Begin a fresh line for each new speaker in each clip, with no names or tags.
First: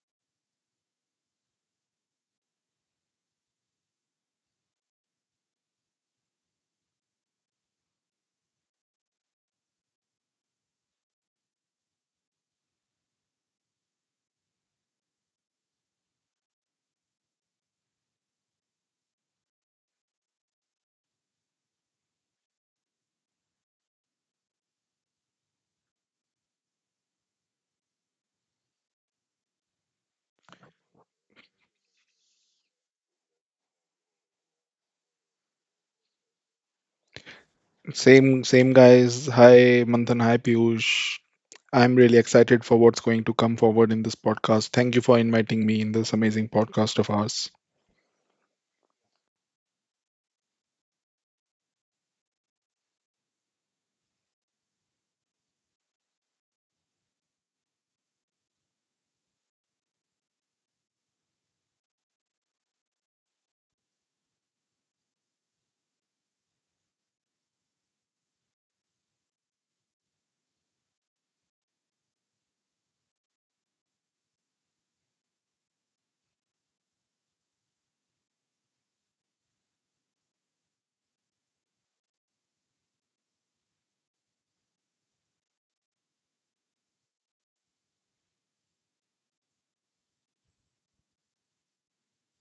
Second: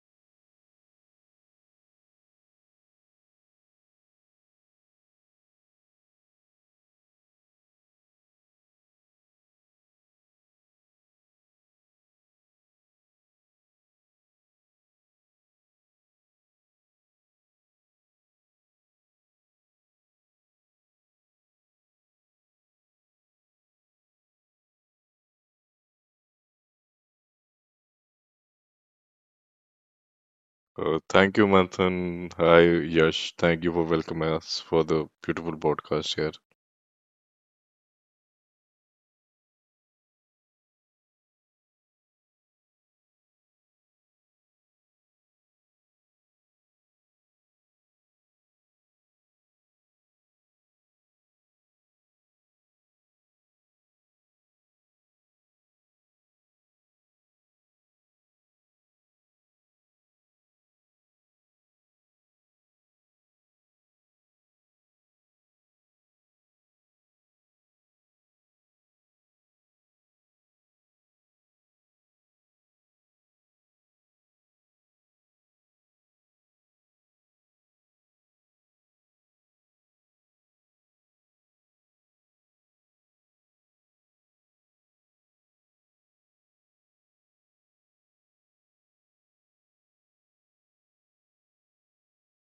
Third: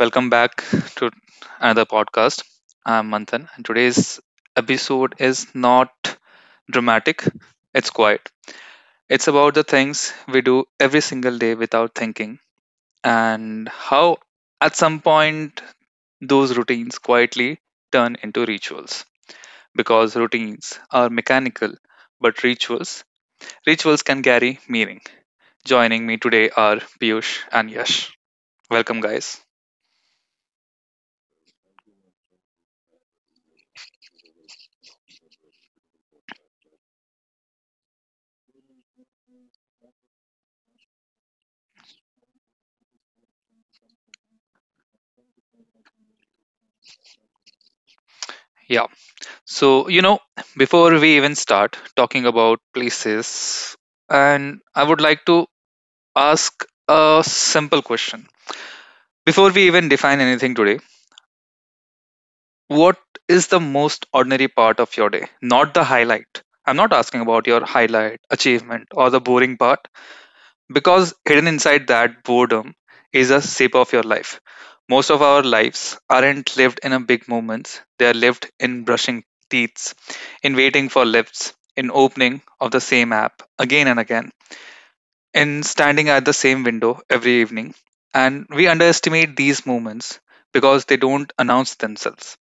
welcome back to another podcast. I'm Manthan, and today's episode is not dramatic, it's quiet. It's about the things we do every single day without thinking, and how at some point those routines quietly turn into rituals. Because routines are mechanical, but rituals, rituals can carry meaning. Joining me today are Piyush and Yash. Welcome, guys.
Thank you, Manthan. Hi, Yash. Thank you for welcoming us for the beautiful podcast here.
Same, same guys. Hi, Manthan. Hi, Piyush. I'm really excited for what's going to come forward in this podcast. Thank you for inviting me in this amazing podcast of ours.
Yeah. So, before we even start talking about places, and I would like to ask a simple question. Before we even define anything today, what is the most ordinary part of your day? Not the highlight. I'm not asking about your highlight, achievement, or the boring part. Because hidden inside that boredom is a sip of your life. Most of our lives aren't lived in a big moments, they are lived in brushing teeth, in waiting for lifts, in opening of the same app again and again, in standing at the same window every evening. And we underestimate these moments because they don't announce themselves.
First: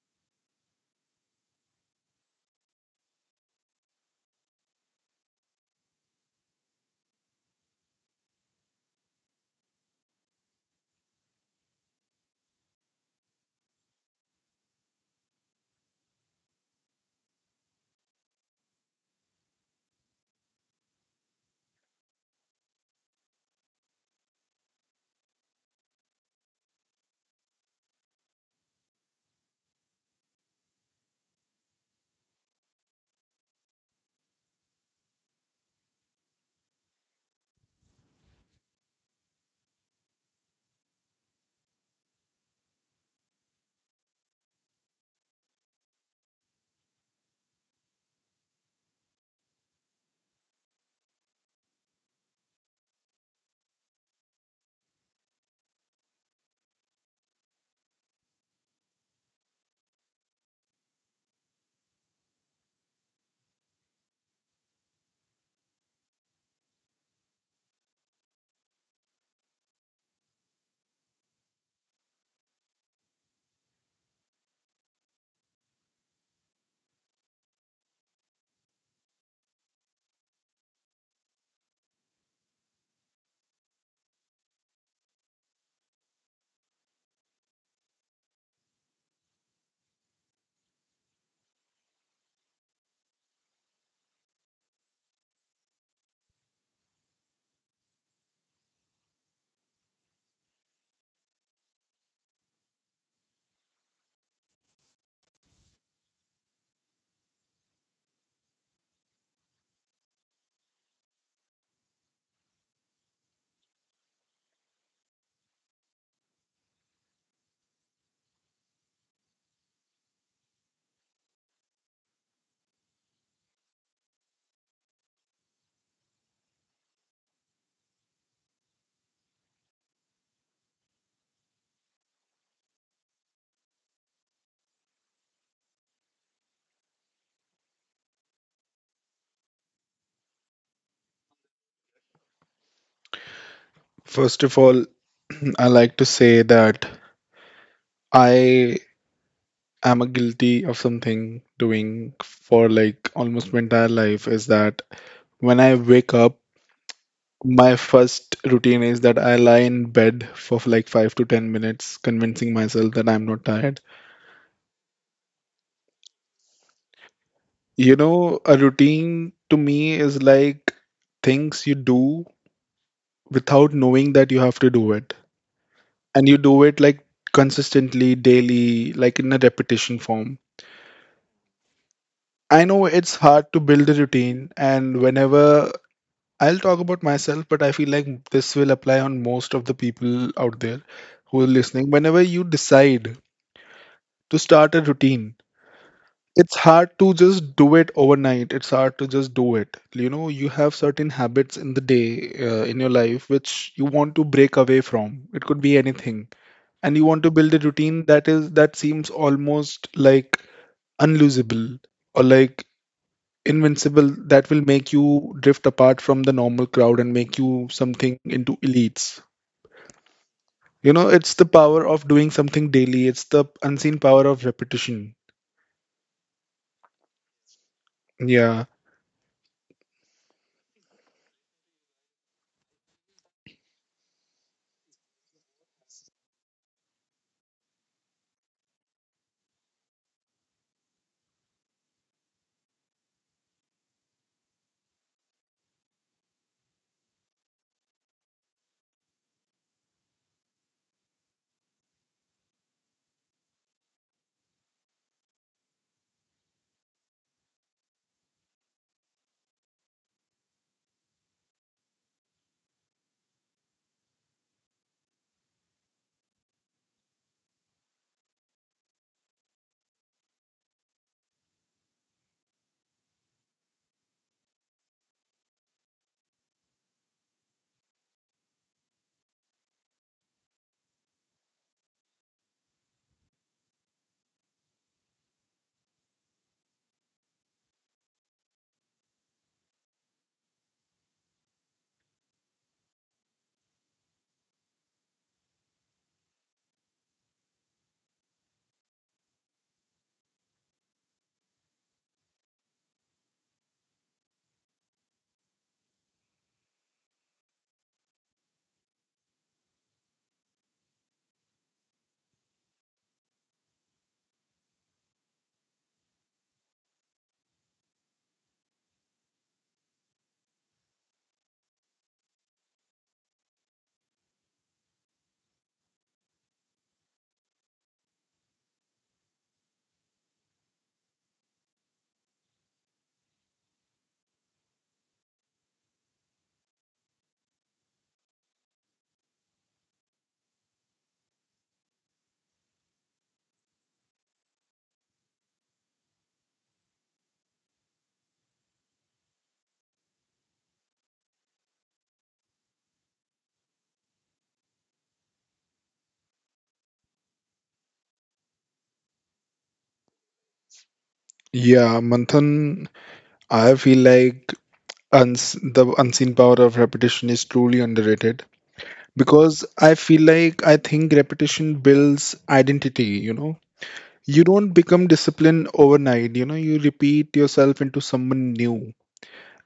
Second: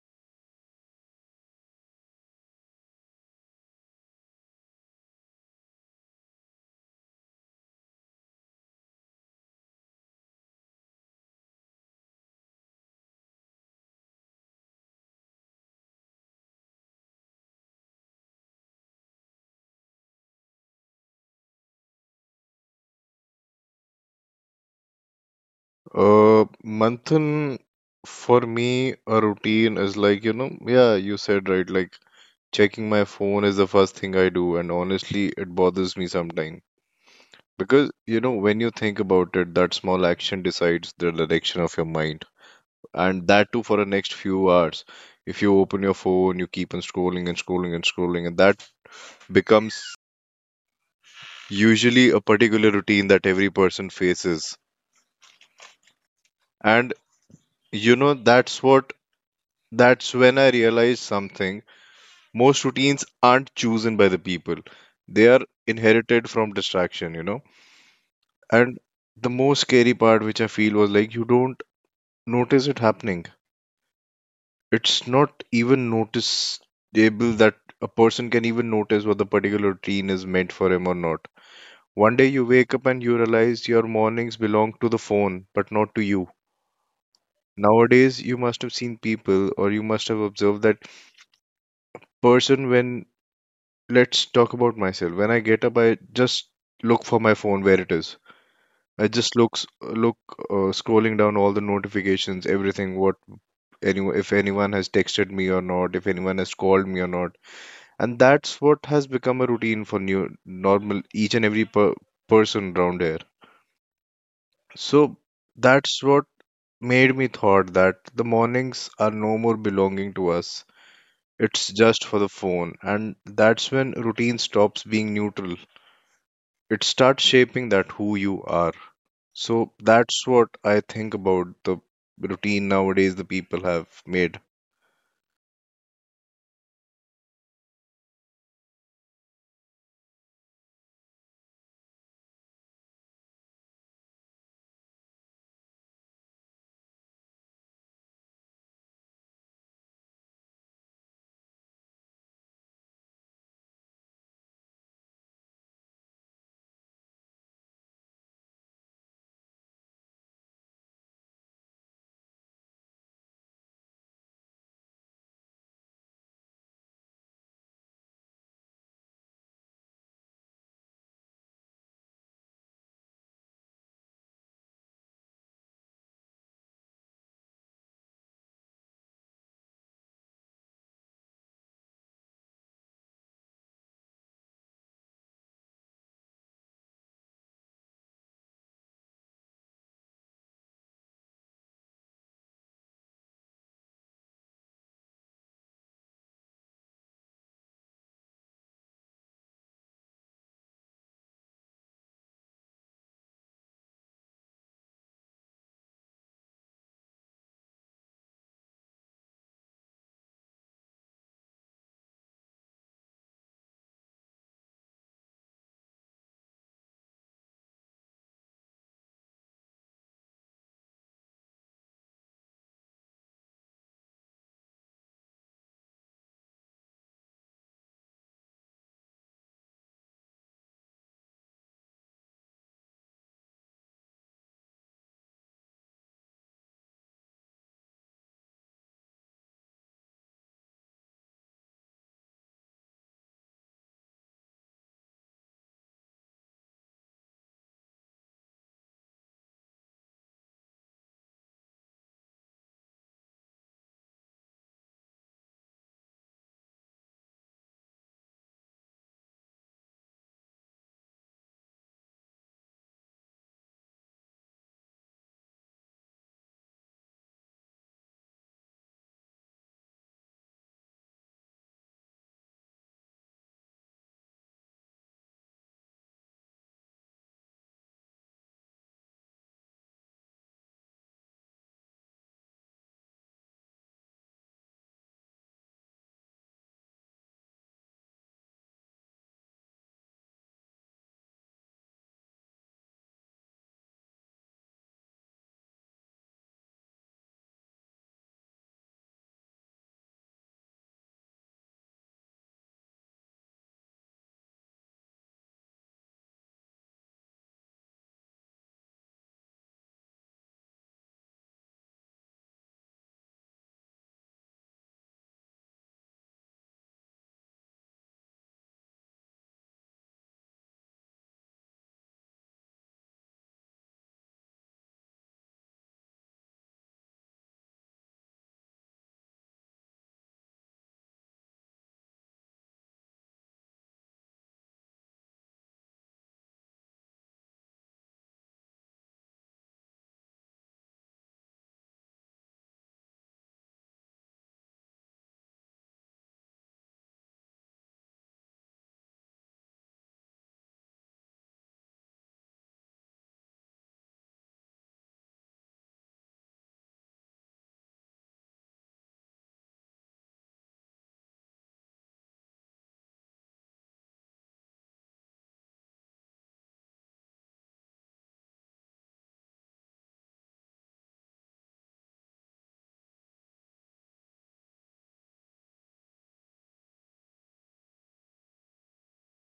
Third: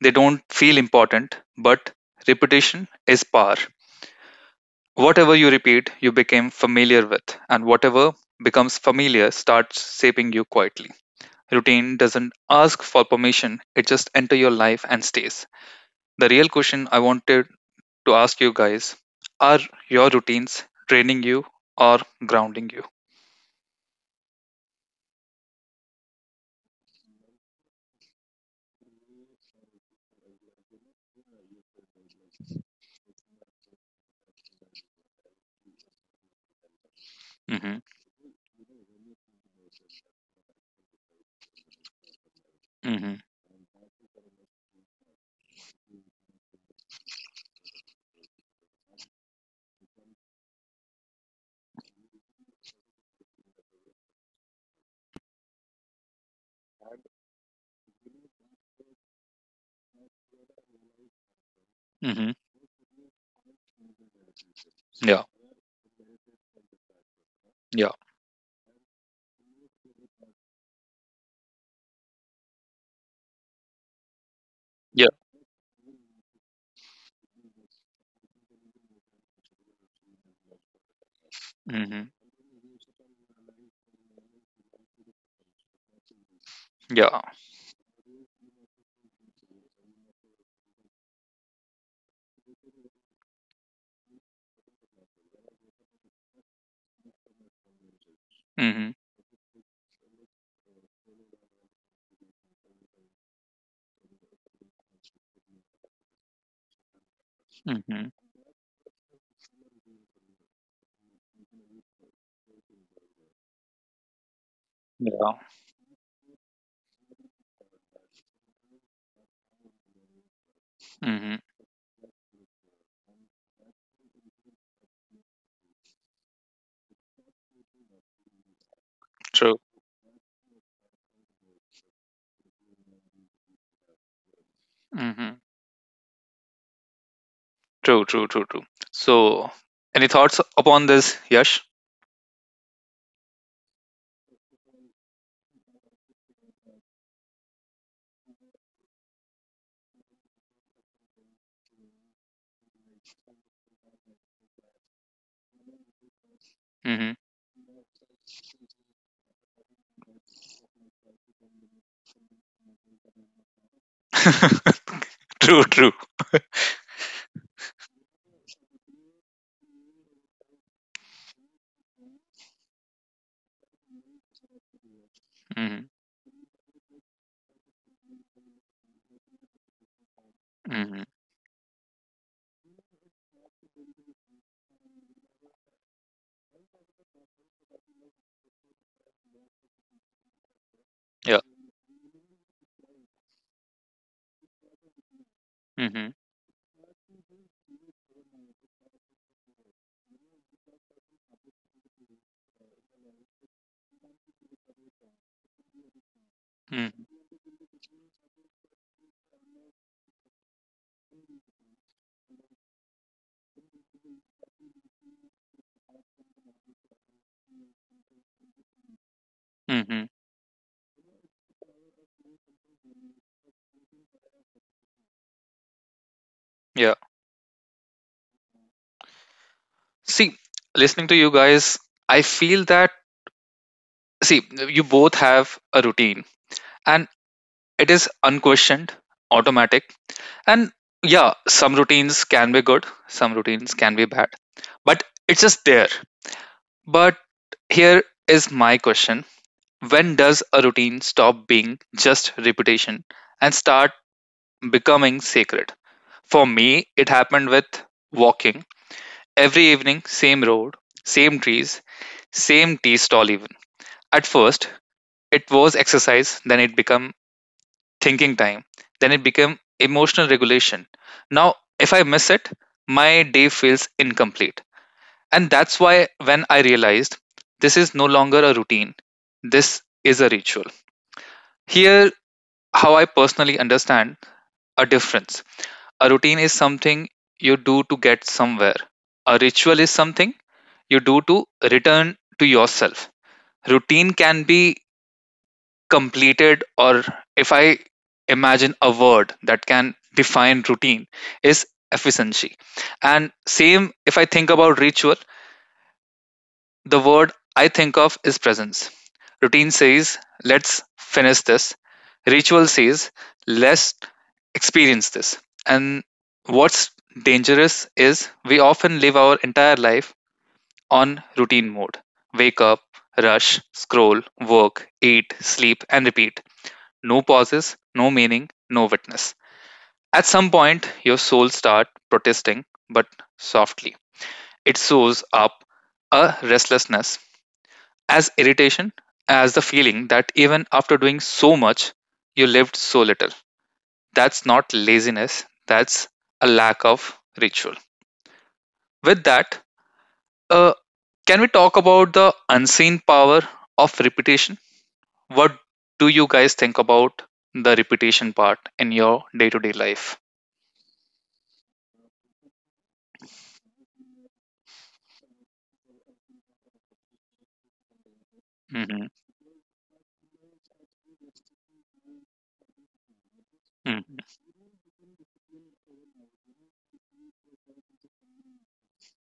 They don't feel important, but repetition is power. Whatever you repeat, you became familiar with, and whatever becomes familiar starts shaping you quietly. Routine doesn't ask for permission, it just enters your life and stays. The real question I wanted to ask you guys are your routines training you or grounding you?
Uh, Manthan, for me, a routine is like, you know, yeah, you said right, like checking my phone is the first thing I do, and honestly, it bothers me sometimes.
Mm-hmm,
Because, you know, when you think about it, that small action decides the direction of your mind,
mm-hmm,
and that too for the next few hours. If you open your phone, you keep on scrolling and scrolling and scrolling, and that becomes usually a particular routine that every person faces. And you know, that's when I realized something.
mm-hmm.
Most routines aren't chosen by the people. They
Yeah,
are inherited from distraction, you know.
yeah,
And the most scary part which I feel was like you don't notice it happening. It's
yeah,
not even noticeable that a person can even notice what the particular routine is meant for him or not.
mm-hmm,
One day you wake up and you realize your mornings belong to the phone, but not to you.
yeah,
Nowadays, you must have seen people or you must have observed that person when, let's talk about myself. When I get up, I just look for my phone where it is.
mm-hmm,
I just looks look scrolling down all the notifications, everything, what anyone, if anyone has texted me or not, if anyone has called me or not. And
mm-hmm,
that's what has become a routine for new normal each and every person around here. So
yeah,
that's what made me thought that the mornings are no more belonging to us.
mm-hmm,
It's just for the phone, and that's when routine stops being neutral. It starts shaping that who you are. So
true,
that's what I think about the routine nowadays the people have made.
mm-hmm, true, true, true, true. So, any thoughts upon this, Yash?
First of all, I like to say that I am a guilty of something doing for like almost my entire life is that when I wake up, my first routine is that I lie in bed for like 5 to 10 minutes, convincing myself that I'm not tired.
True, true.
You know, a routine to me is like things you do without knowing that you have to do it.
Hmm.
And you do it like consistently, daily, like in a repetition form.
Hmm.
I know it's hard to build a routine, and whenever I'll talk about myself, but I feel like this will apply on most of the people out there who are
Yeah.
listening. Whenever you decide to start a routine,
Hmm.
it's hard to just do it overnight, it's hard to just do it you know, you have certain habits in the day, in your life which you want to break away from. It could be anything, and you want to build a routine that seems almost like unlosable or like invincible, that will make you drift apart from the normal crowd and make you something into elites.
Hmm.
You know, it's the power of doing something daily. It's the unseen power of repetition.
Yeah.
Yeah.
See, listening to you guys, I feel that, see, you both have a routine and it is unquestioned, automatic. And yeah, some routines can be good, some routines can be bad, but it's just there. But here is my question: when does a routine stop being just repetition and start becoming sacred? For me, it happened with walking every evening, same road, same trees, same tea stall, even. At first, it was exercise, then it became thinking time, then it became emotional regulation. Now, if I miss it, my day feels incomplete. And that's why when I realized this is no longer a routine, this is a ritual. Here, how I personally understand a difference. A routine is something you do to get somewhere. A ritual is something you do to return to yourself. Routine can be completed, or if I imagine a word that can define routine, is efficiency. And same if I think about ritual, the word I think of is presence. Routine says, let's finish this. Ritual says, let's experience this. And what's dangerous is we often live our entire life on routine mode: wake up, rush, scroll, work, eat, sleep, and repeat. No pauses, no meaning, no witness. At some point, your soul starts protesting, but softly. It soars up a restlessness as irritation as the feeling that even after doing so much, you lived so little. That's not laziness, that's a lack of ritual. With that, uh, can we talk about the unseen power of repetition? What do you guys think about the repetition part in your day to day life?
Yeah, Manthan, I feel like the unseen power of repetition is truly underrated,
Mm-hmm,
because I feel like I think repetition builds identity, you know. You
mm-hmm,
don't become disciplined overnight, you know, you repeat yourself into someone new.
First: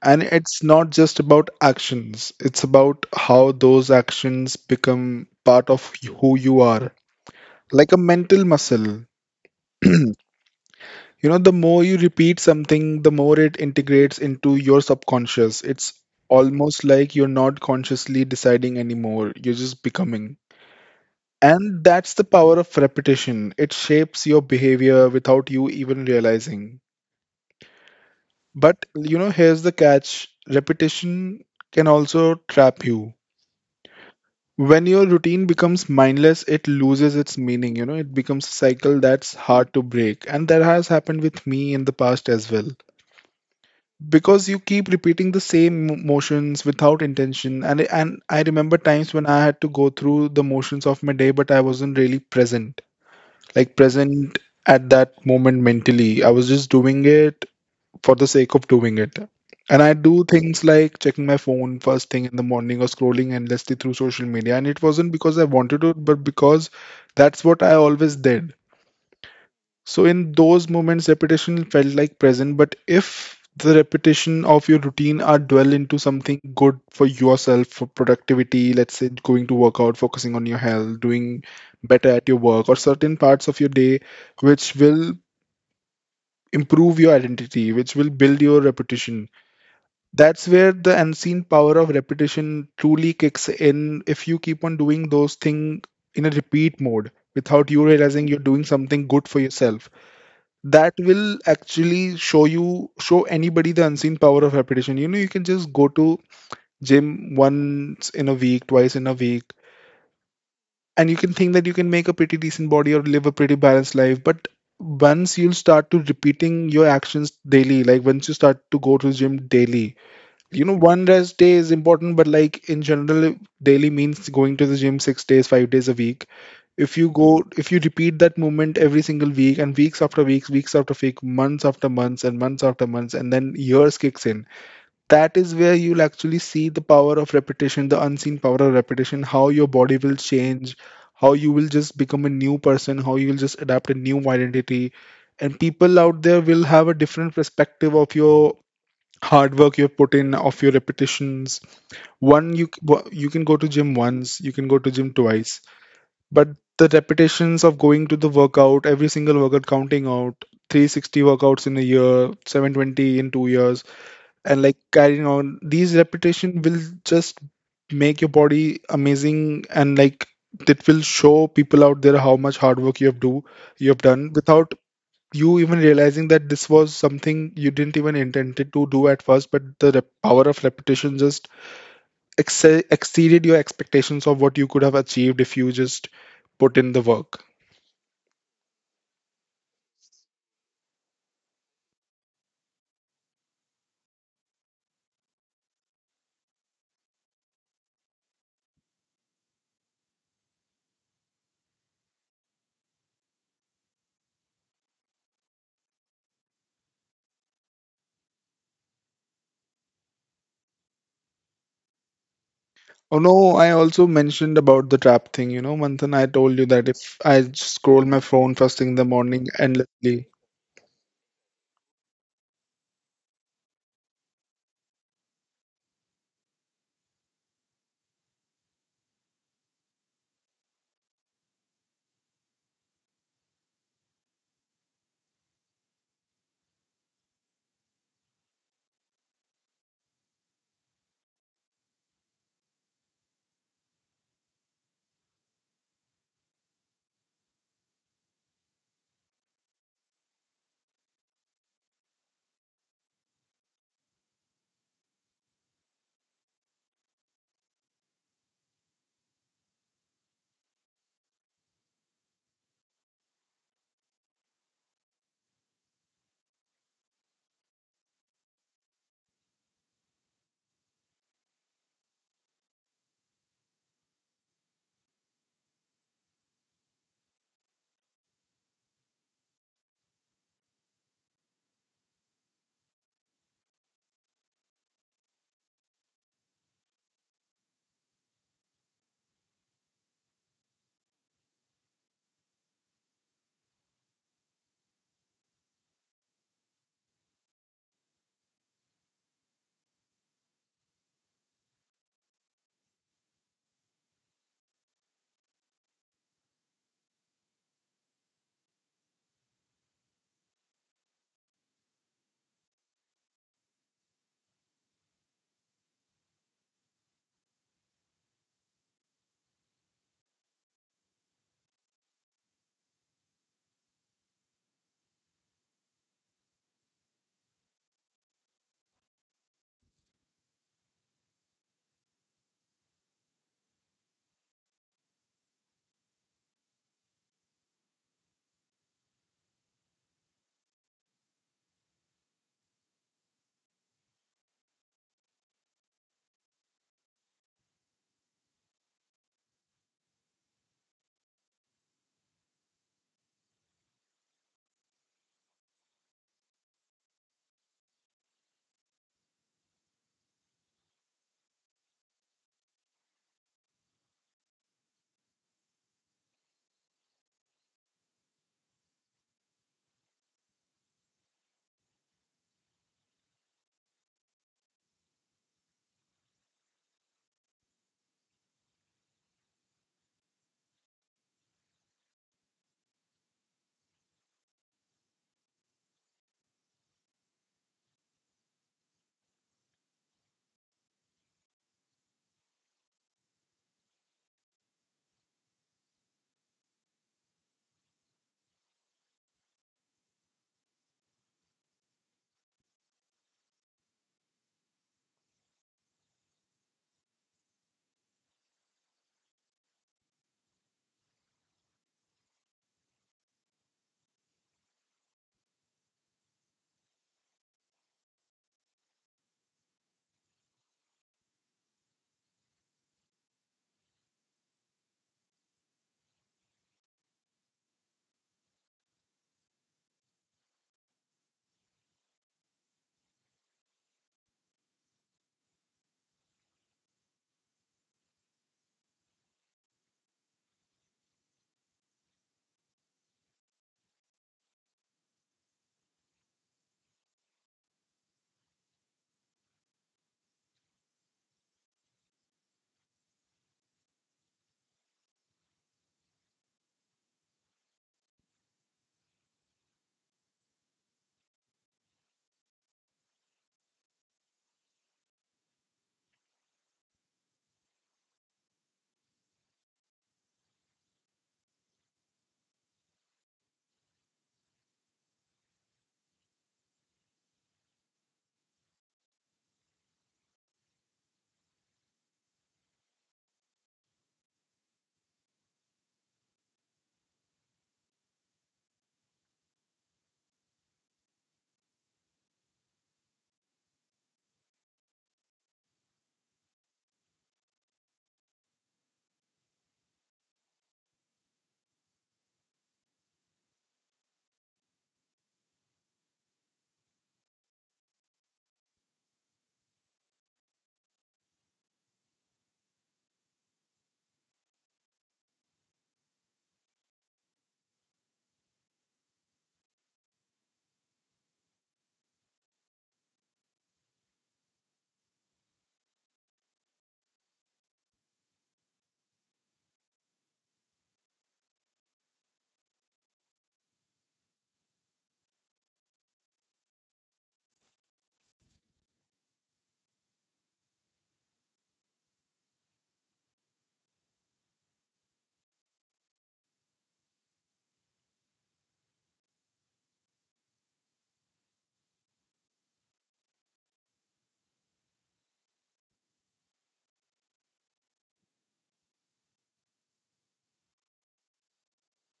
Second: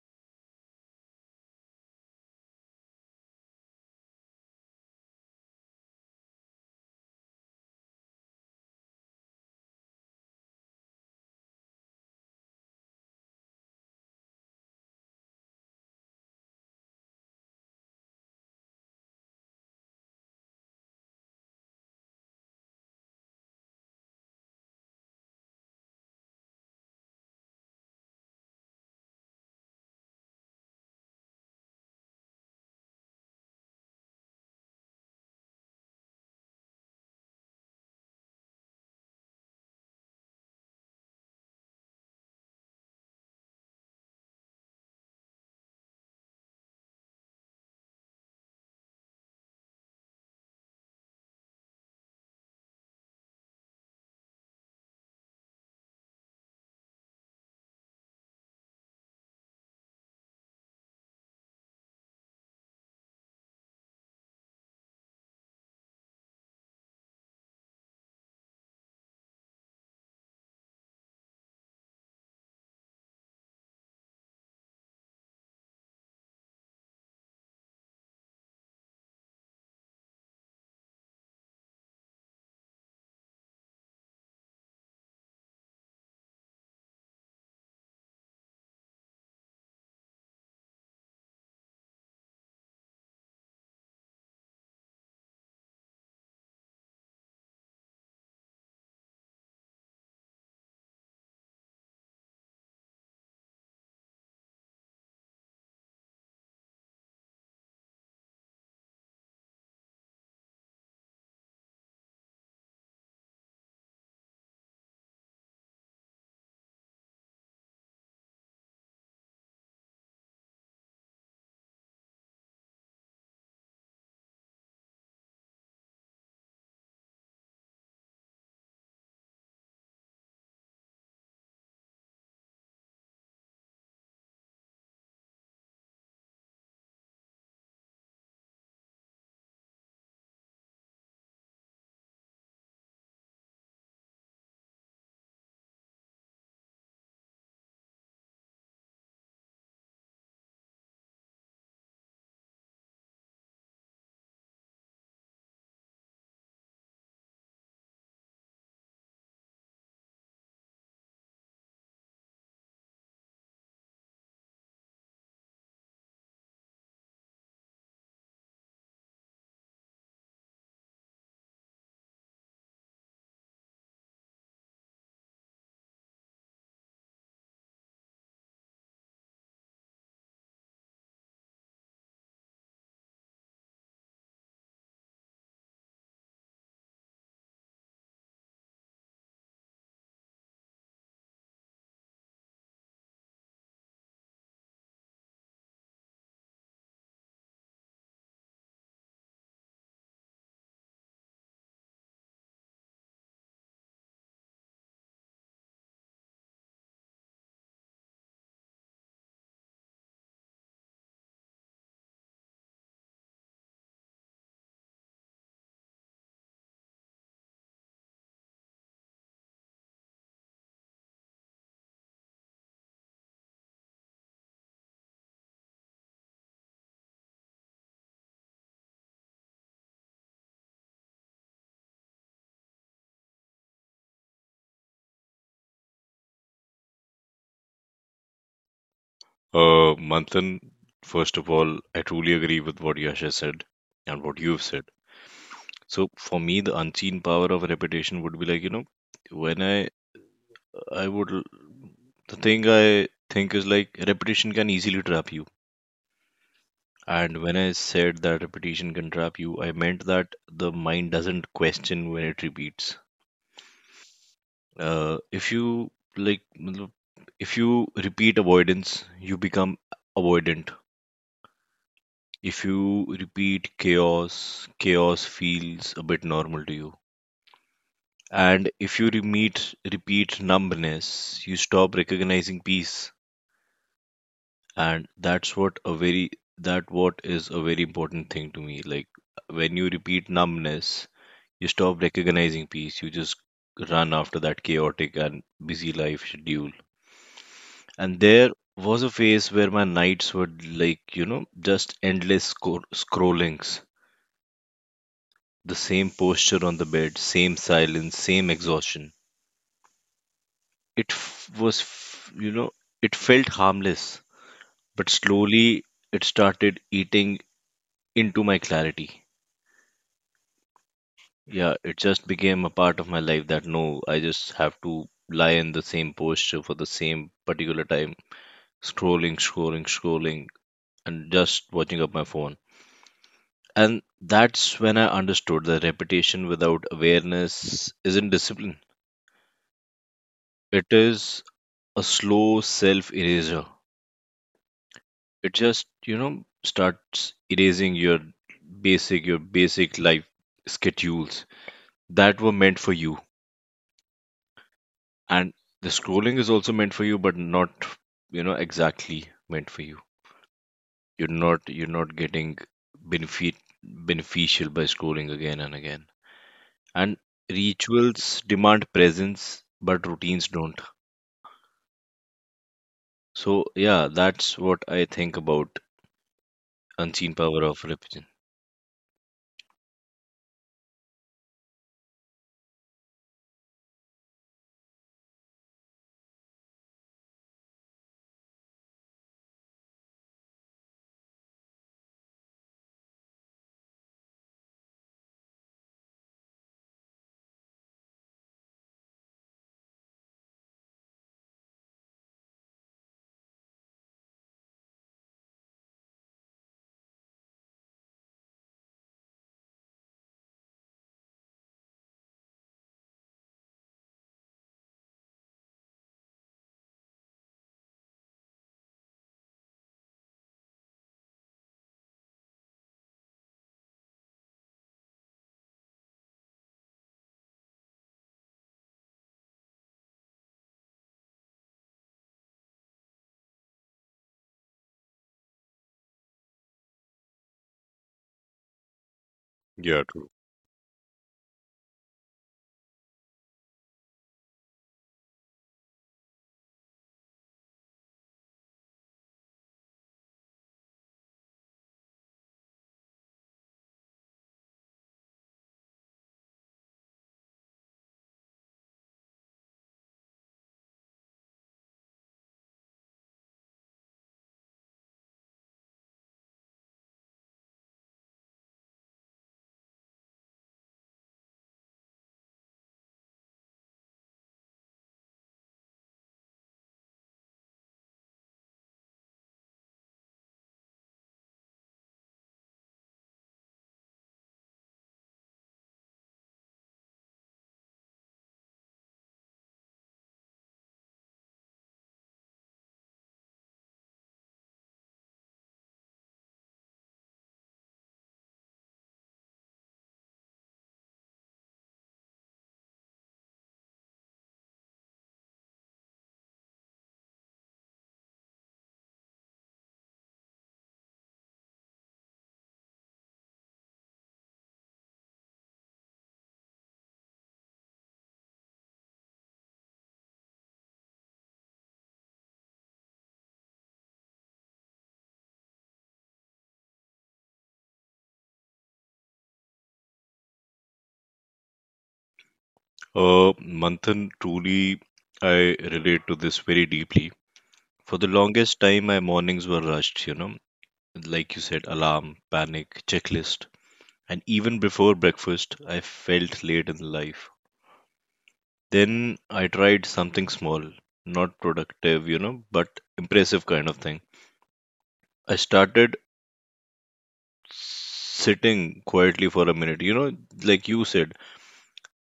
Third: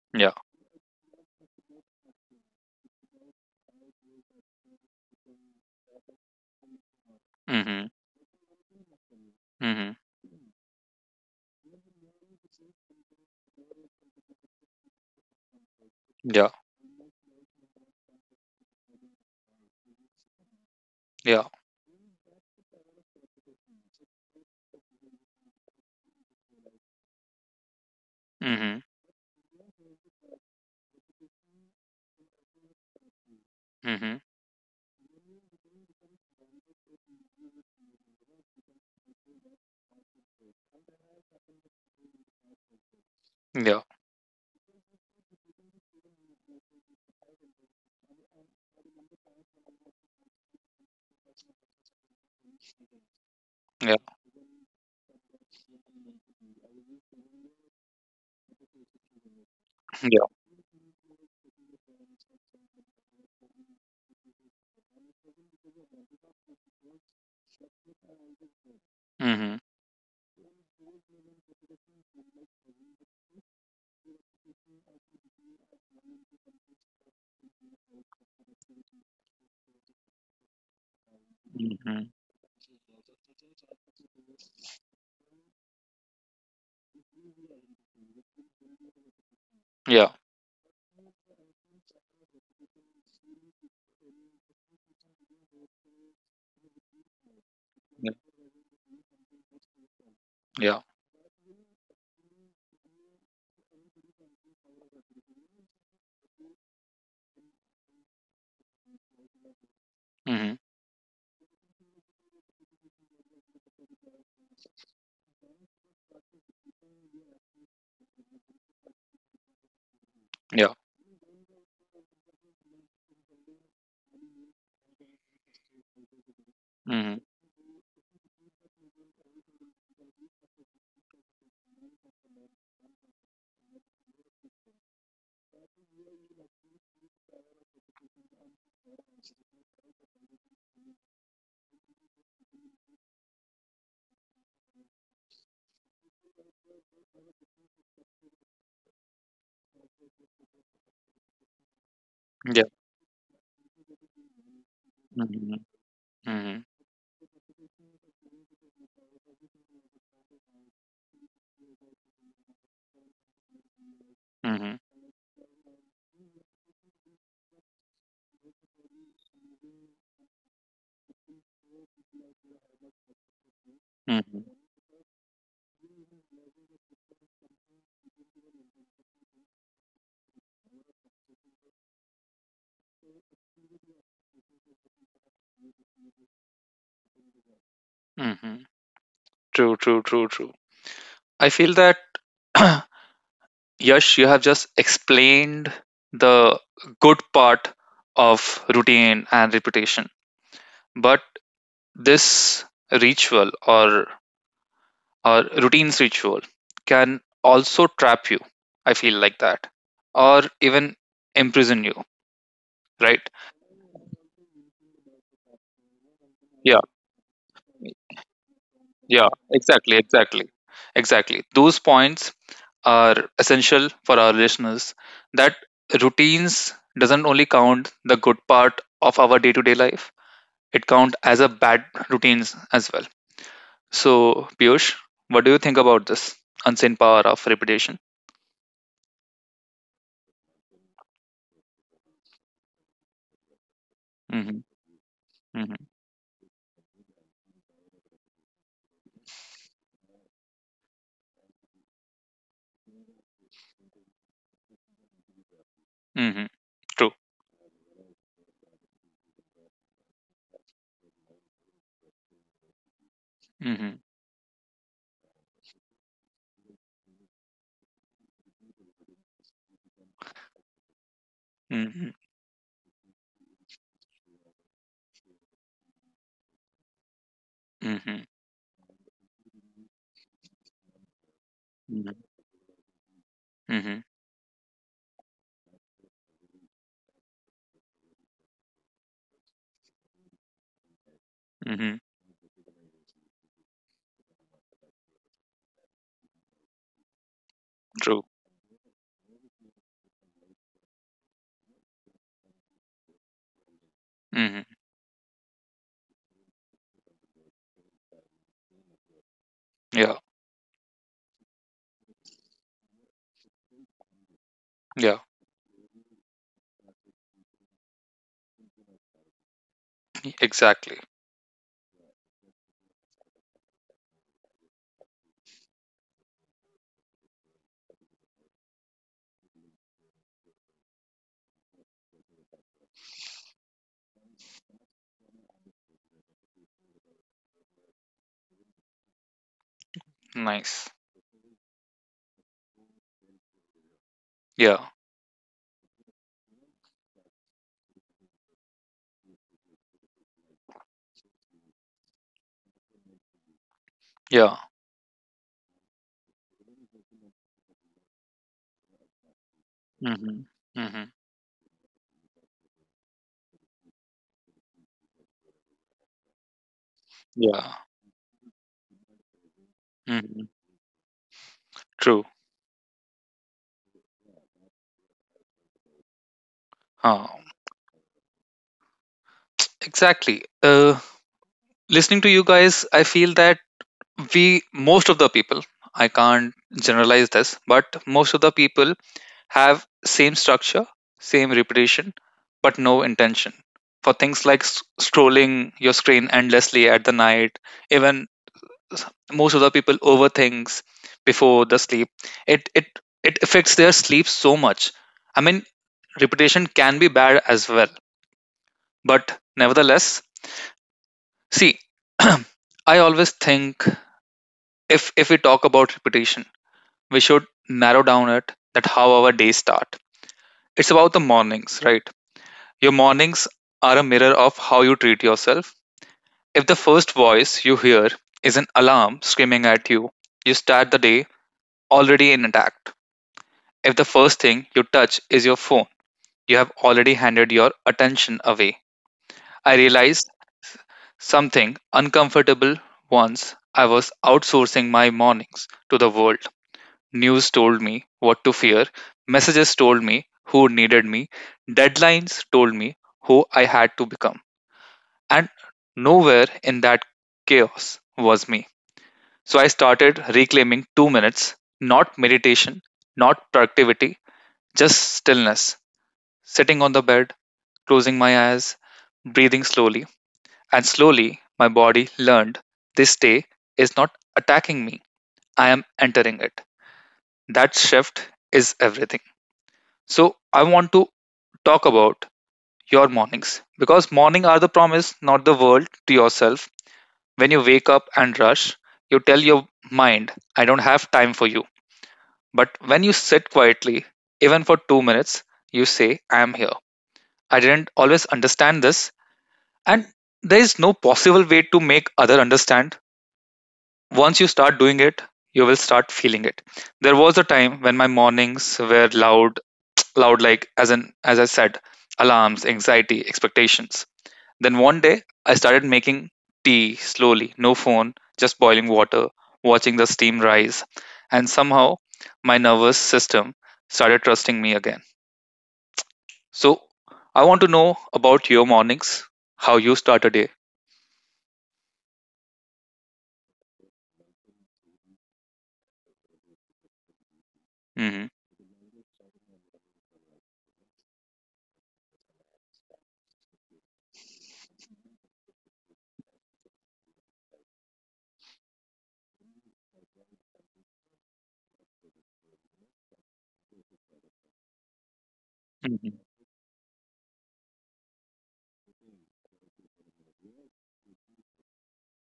And
yeah.
it's not just about actions, it's about how those actions become part of who you are,
Mm-hmm,
like a mental muscle.
mm-hmm,
You know, the more you repeat something, the more it integrates into your subconscious. It's
yeah.
almost like you're not consciously deciding anymore, you're just becoming.
Yeah.
And that's the power of repetition. It shapes your behavior without you even realizing.
Mm-hmm,
But, you know, here's the catch: repetition can also trap you.
mm-hmm,
When your routine becomes mindless, it loses its meaning. You know, it becomes a cycle that's hard to break. And that has happened with me in the past as well,
yeah.
because you keep repeating the same motions without intention. And I remember times when I had to go through the motions of my day, but I wasn't really present. Like
Yeah.
present at that moment mentally, I was just doing it for the sake of doing it. And I do
Yeah.
things like checking my phone first thing in the morning or scrolling endlessly through social media, and it wasn't because I wanted to, but because that's what I always did.
Mm-hmm,
So in those moments, repetition felt like present. But if the repetition of your routine are dwell into something good for yourself, for productivity, let's say going to workout, focusing on your health, doing
mm-hmm,
better at your work, or certain parts of your day which will improve your identity, which will build your repetition.
yeah.
That's where the unseen power of repetition truly kicks in. If you keep on doing those things in a repeat mode without you
Yeah.
realizing, you're doing something good for yourself
Yeah.
that will actually show anybody the unseen power of repetition. You know, you can just go to gym once in a week, twice in a week,
Mm-hmm.
and you can think that you can make a pretty decent body or live a pretty balanced life. But once you'll start to repeating your actions daily, like once you start to go to gym daily, you
Yeah.
know, one rest day is important, but like in general, daily means going to the gym 6 days, 5 days a week.
Mhm.
If you repeat that movement every single week, and weeks after weeks, weeks after week months after months, and then years kicks in, that is where you'll actually see the power of repetition, the unseen power of repetition, how your body will change, how you will just become a new person, how you will just adapt a new identity, and people out there will have a different perspective of your hard work you've put in, of your repetitions. One
Yeah.
you You can go to gym once, you can go to gym
Mhm.
twice, but
Mhm.
the repetitions of going to the workout, every single workout, counting out 360 workouts in a year, 720 in 2 years, and like
Mhm.
carrying on these repetition will just make your body amazing, and like it will show people out there how much hard work you have done
Mhm.
without you even realizing that this was something you didn't even intended to do at first, but the power of repetition just exceeded your expectations of what you could have achieved if you just put in the work.
Mhm. True, true, true, true. I feel that Yash, you have just explained the good part of routine and reputation. But this ritual or routine's ritual can also trap you. I feel like that. Or even imprison you,
Oh
right?
no, I also mentioned about the trap thing. You know, Manthan, I told you
Yeah.
that if I scroll my phone first thing in the
Yeah,
morning
exactly,
endlessly,
exactly, exactly. Those points are essential for our listeners that routines doesn't only count the good part of our day-to-day life, it count as a bad routines as well. So, Piyush, what do you think about this unseen power of repetition?
Manthan, first of all, I truly agree with what Yash has said and what
Mm-hmm,
you've said.
mm-hmm,
So for me, the unseen power of repetition would be like, you know, when I would the thing I think is like repetition can easily trap you.
mm-hmm, true.
And when I said that repetition can trap you, I meant that the mind doesn't question when it repeats.
Mm-hmm,
If you like, matlab, if you repeat avoidance, you become avoidant.
mm-hmm,
If you repeat chaos, chaos feels a bit normal to you.
mm-hmm,
And if you repeat numbness, you stop
mm-hmm,
recognizing peace.
mm-hmm,
And that's what is a very important thing to me. Like when you repeat numbness, you
mm-hmm,
stop recognizing peace, you just run after that chaotic and busy life schedule. And
true.
there was a phase where my nights were like, you know, just endless scrollings.
Mm-hmm,
The same posture on the bed, same silence, same exhaustion.
yeah,
It f- was, f- You know, it felt harmless, but
yeah,
slowly it started eating into my clarity.
exactly.
Yeah, it just became a part of my life that no, I just have to lie in the same posture for the same particular time scrolling, scrolling, scrolling, and just watching up my phone. And that's when I understood that repetition without awareness isn't discipline.
Nice.
It is a slow self eraser.
Yeah,
It just, you know, starts erasing your basic life schedules that were meant for you.
yeah.
And the scrolling is also meant for you, but not, you know, exactly meant for you.
Mm-hmm. Mm-hmm.
You're not getting benefit beneficial by scrolling again and again. And
Yeah.
rituals demand presence but
Hmm.
routines don't.
True.
So yeah, that's what I think about
Uh,
unseen power of religion.
exactly. Listening to you guys, I feel that we, most of the people, I can't generalize this, but most of the people have same structure, same repetition, but no intention for things like scrolling your screen endlessly at the night. Even s- most of the people overthinks before the sleep. It it it affects their sleep so much. I mean, repetition can be bad as well. But nevertheless, see, I always think if we talk about repetition, we should narrow down it that how our days start. It's about the mornings, right? Your mornings are a mirror of how you treat yourself. If the first voice you hear is an alarm screaming at you, you start the day already in intact. If the first thing you touch is your phone, you have already handed your attention away. I realize something uncomfortable once I was outsourcing my mornings to the world. News told me what to fear, messages told me who needed me, deadlines told me who I had to become. And nowhere in that chaos was me. So I started reclaiming 2 minutes, not meditation, not productivity, just stillness, sitting on the bed, closing my eyes, breathing slowly. And slowly, my body learned this day is not attacking me, I am entering it. That shift is everything. So, I want to talk about your mornings because morning are the promise, not the world to yourself. When you wake up and rush, you tell your mind, I don't have time for you. But when you sit quietly, even for 2 minutes, you say, I am here. I didn't always understand this, and there is no possible way to make other understand. Once you start doing it, you will start feeling it. There was a time when my mornings were loud, loud like as in as I said, alarms, anxiety, expectations. Then one day I started making tea slowly, no phone, just boiling water, watching the steam rise, and somehow my nervous system started trusting me again. So I want to know about your mornings, how you start a day.
uh Manthan, truly, I relate to this very deeply. For
Mm-hmm.
the longest time, my mornings were rushed, you know, like you said, alarm, panic, checklist, and even before breakfast I felt late in life. Then I tried something small, not productive, you know, but impressive kind of thing. I started
Mm-hmm.
sitting quietly for a minute. You know, like you said,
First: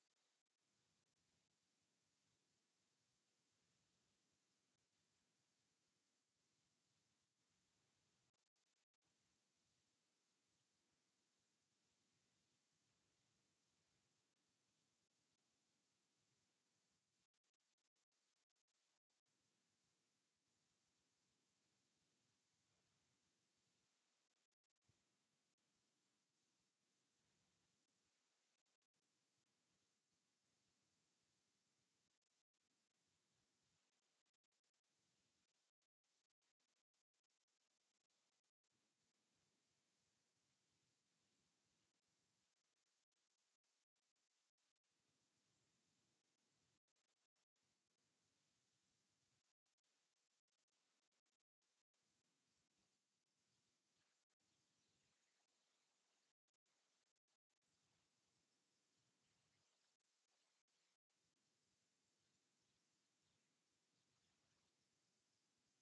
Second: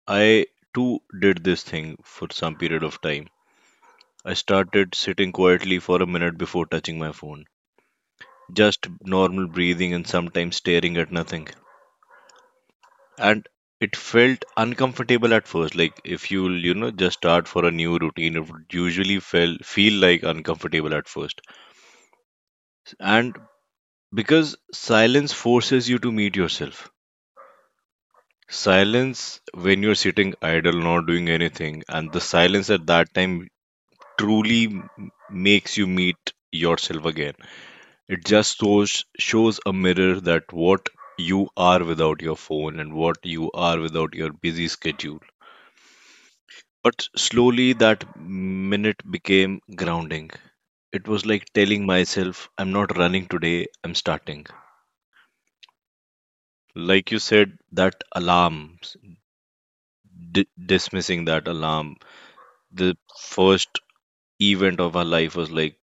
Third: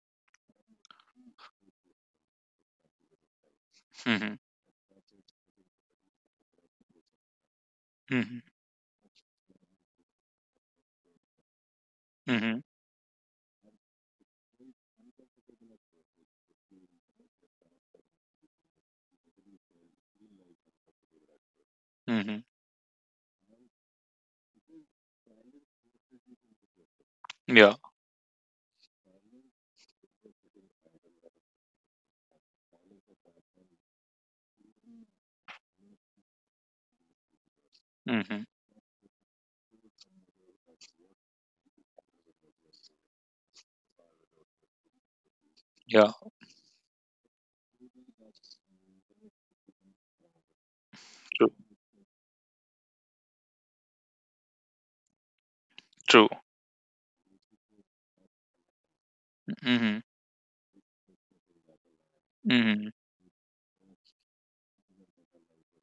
I too did this thing for some period of time. I started sitting quietly for a minute before touching my phone.
Mm-hmm.
Just normal breathing and sometimes staring at nothing.
Mm-hmm.
And it felt uncomfortable at first. Like if you, you know, just start for a new routine, it would usually feel like uncomfortable at first.
Mm-hmm.
And because silence forces you to meet yourself.
Yeah.
Silence when you're sitting idle, not doing anything, and the silence at that time truly makes you meet yourself again. It
Mm-hmm.
just shows a mirror that what you are without your phone and what you are without your busy schedule.
Yeah.
But slowly that minute became grounding. It was like
True.
telling myself, I'm not running today, I'm starting.
True.
Like you said, that alarm,
Hmm.
dismissing that alarm,
Hmm.
the first event of our life was like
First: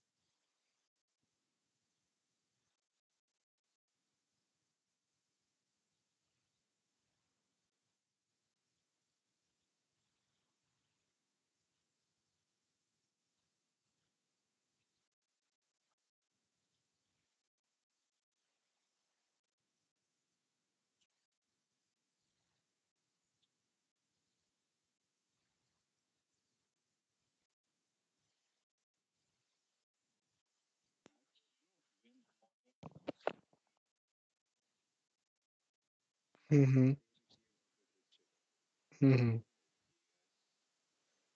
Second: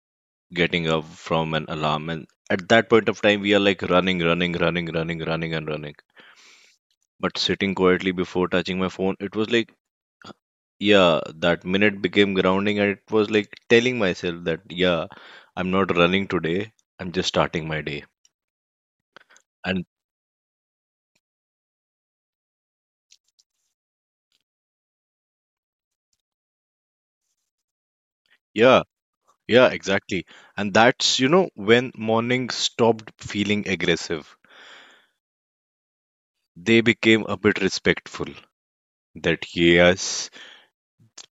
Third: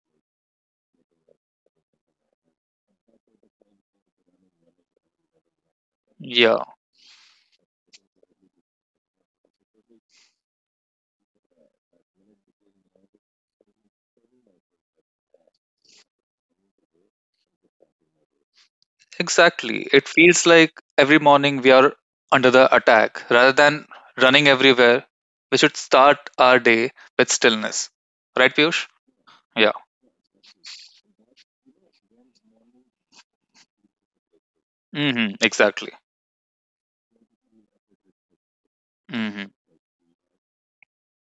getting up from an alarm. And at that point of time, we are like running, running, running, running, running, and running.
Yeah,
But sitting quietly before touching my phone, it was like, yeah, that minute became grounding. And it was like telling myself that, yeah, I'm not running today. I'm just starting my day.
exactly.
And
It feels like every morning we are under the attack. Rather than running everywhere, we should start our day with stillness. Right, Piyush?
yeah,
Yeah.
yeah, exactly. And that's, you know, when morning stopped feeling aggressive.
Hmm. Exactly.
They
mm-hmm.
became a bit respectful,
Mm-hmm.
Hmm.
that yes,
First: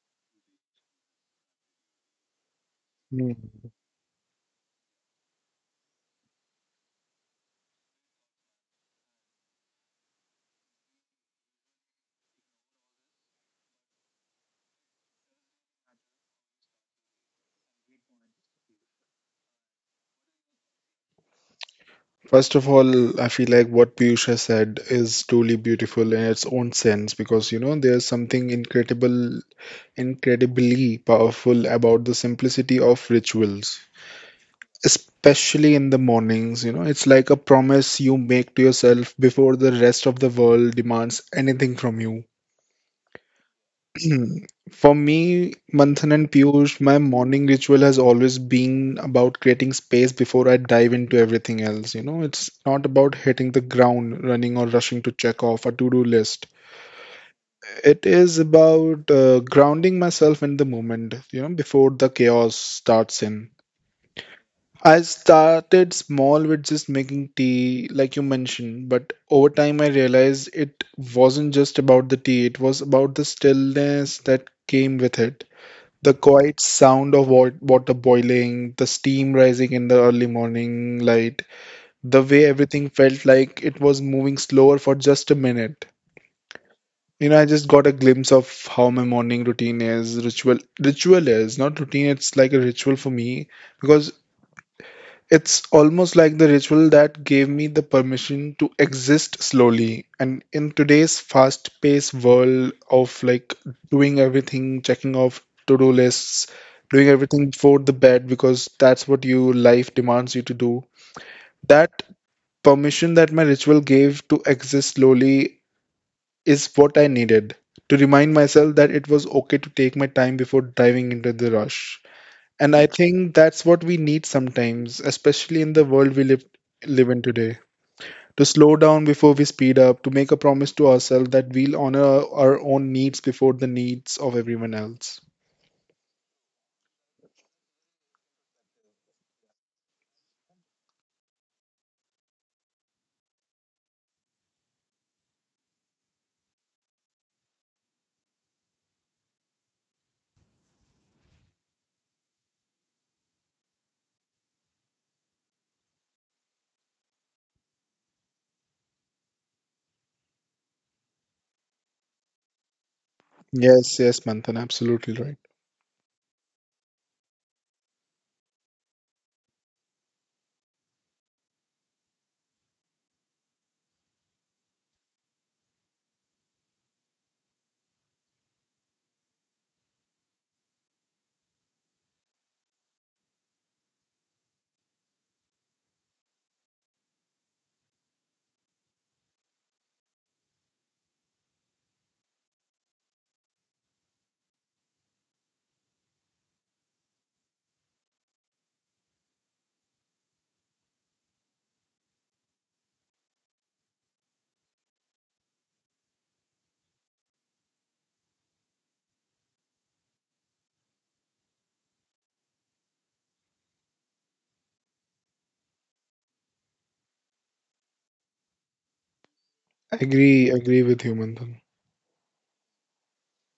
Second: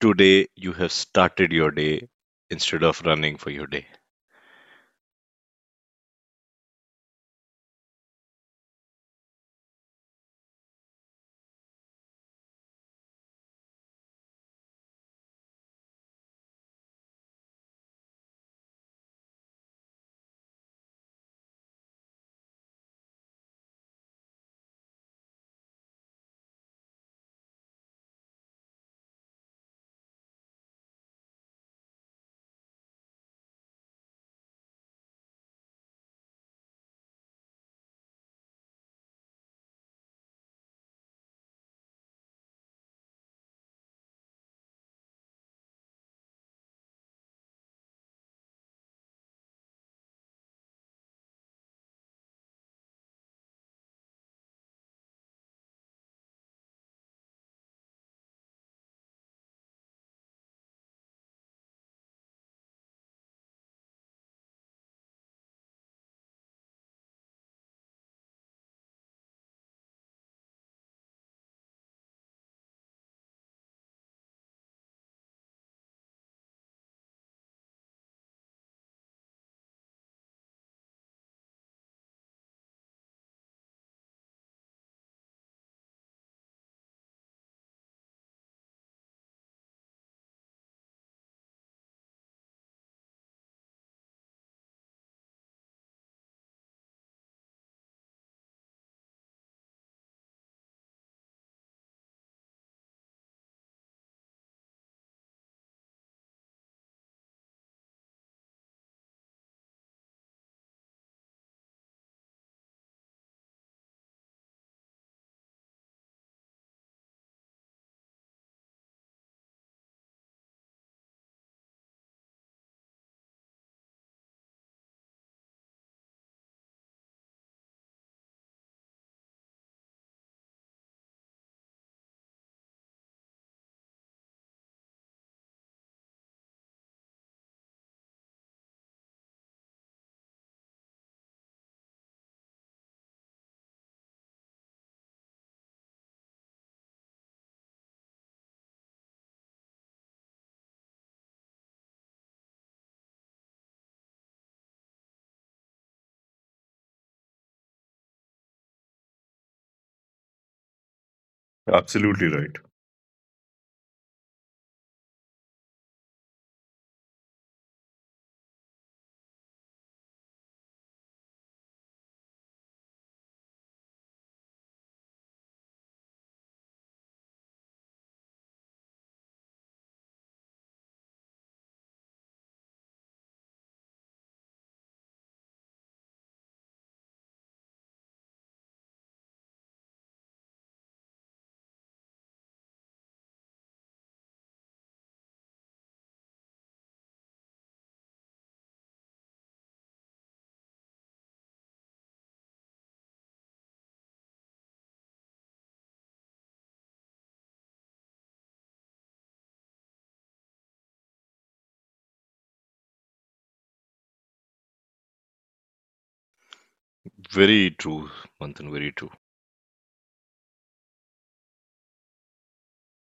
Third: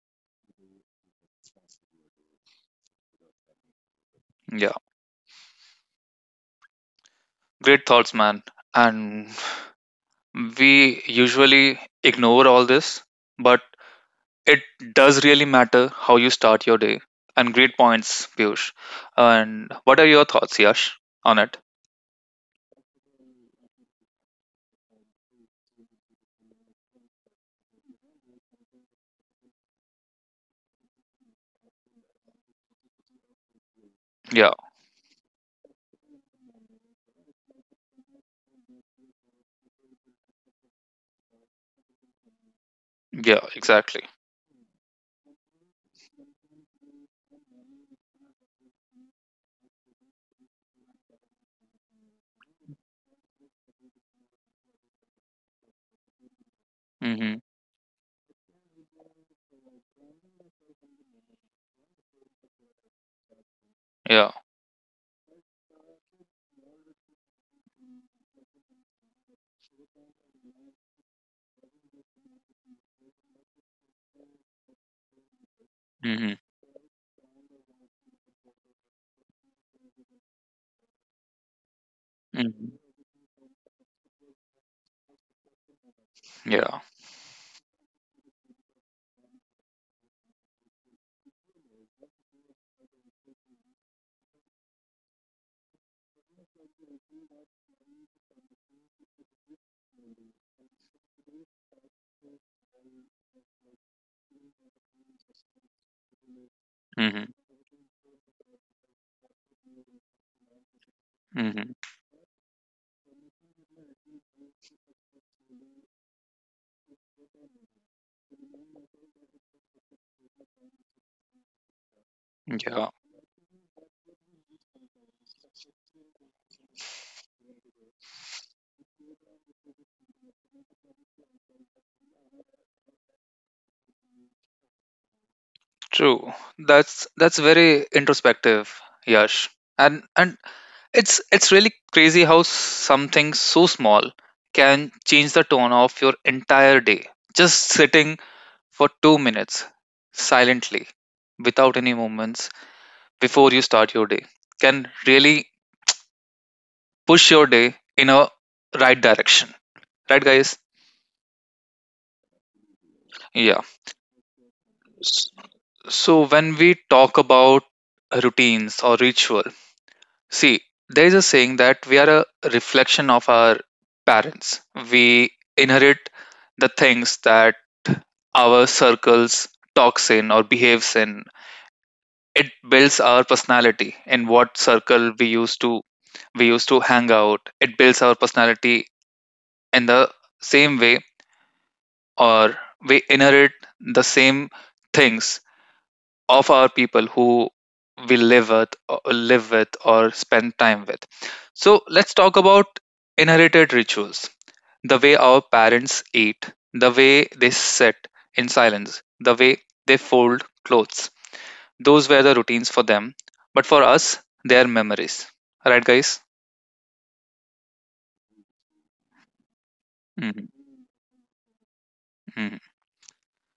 today, you have started your day instead of running for your day.
Yeah. Great thoughts, man. And we usually ignore all this, but it does really matter how you start your day. And great points, Piyush. And what are your thoughts, Yash, on it?
First of all, I feel like what Piyush has said is truly beautiful in its own sense, because, you know, there's something incredibly powerful about the simplicity of rituals,
Yeah.
especially in the mornings. You know, it's like a promise you make to yourself before the rest of the world demands anything from you.
Yeah, exactly.
Hmm. For me, Manthan and Piyush, my morning ritual has always been about creating space before I dive into everything else. You know, it's not about hitting the ground running or rushing to check off a to-do list.
Hmm.
It is about grounding myself in the moment, you know, before the chaos starts in.
Yeah.
I started small with just making tea, like you mentioned, but over time I realized it wasn't just about the tea, it was about the stillness that came with it. The
Hmm.
quiet sound of water boiling, the steam rising in the early morning light, the way
Hmm.
everything felt like it was moving slower for just a minute.
Yeah.
You know, I just got a glimpse of how my morning routine is, ritual, ritual is, not routine, it's like a ritual for me, because it's almost like the ritual that gave me the permission to exist slowly. And in today's fast-paced world of like doing everything, checking off to-do lists, doing
Hmm.
everything before the bed because that's what your life demands you to do.
Hmm.
That permission that my ritual gave to exist slowly is what I needed to remind myself that it was okay to take my time before diving into the rush. And I
Yeah.
think that's what we need sometimes, especially in the world we live in today. To slow down before we speed up, to make a promise to ourselves that we'll honor our own needs before the needs of everyone else.
True. That's very introspective, Yash. And it's really crazy how something so small can change the tone of your entire day. Just sitting for 2 minutes silently, without any movements, before you start your day, can really push your day in a right direction. Right, guys?
Absolutely right.
Yeah.
Yes, yes, Manthan, absolutely right.
So when we talk about routines or ritual, see, there is a saying that we are a reflection of our parents. We inherit the things that our circles talks in or behaves in. It builds our personality in what circle we used to hang out. It builds our personality in the same way or we inherit the same things of our people who we live with or spend time with. So let's talk about inherited rituals: the way our parents eat, the way they sit in silence, the way they fold clothes. Those were the routines for them, but for us they are memories, right, guys?
Very true, very true.
Agree,
Hmm.
agree with you, Manthan.
Hmm.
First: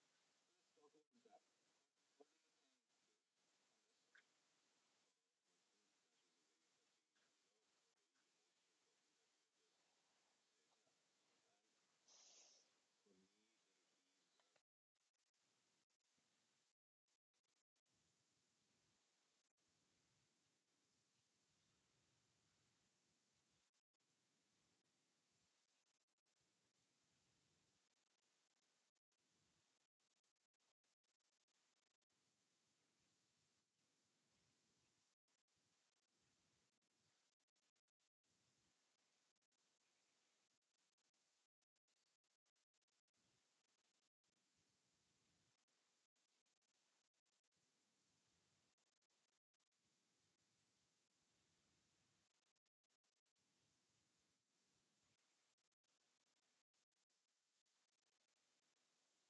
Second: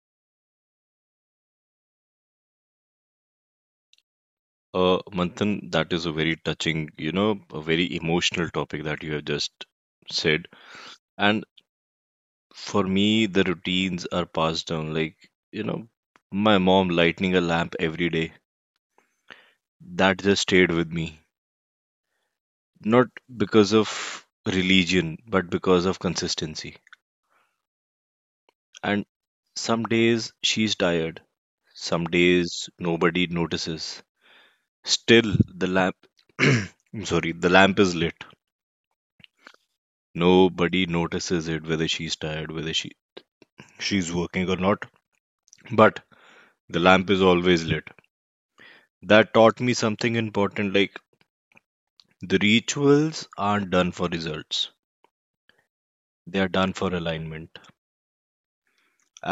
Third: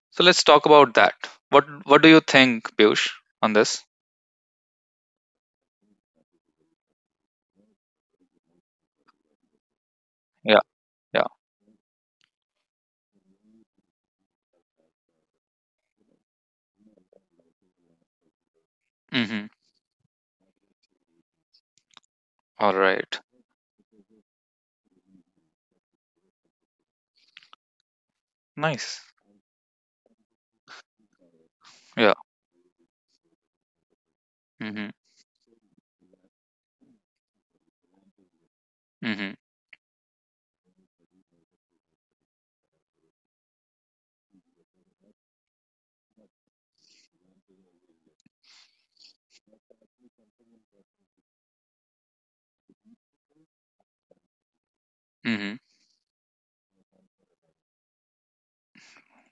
So let's talk about that. What do you think, Piyush, on this?
Manthan, that is a very touching, you know, a very emotional topic that you have just said.
Yeah. Yeah.
And for me, the routines are passed down. Like, you know, my mom lighting a lamp every day,
Mm-hmm.
that just stayed with me.
All
Not
right.
because of religion, but because of consistency.
Nice.
And some days she's tired. Some
Yeah.
days nobody notices.
Mm-hmm.
Still, the lamp, I'm sorry, the lamp is lit. Nobody notices it, whether she's tired, whether she's working or not. But the lamp is always lit. That taught me something important. Like the rituals aren't done for results;
Mm-hmm.
they are done for alignment.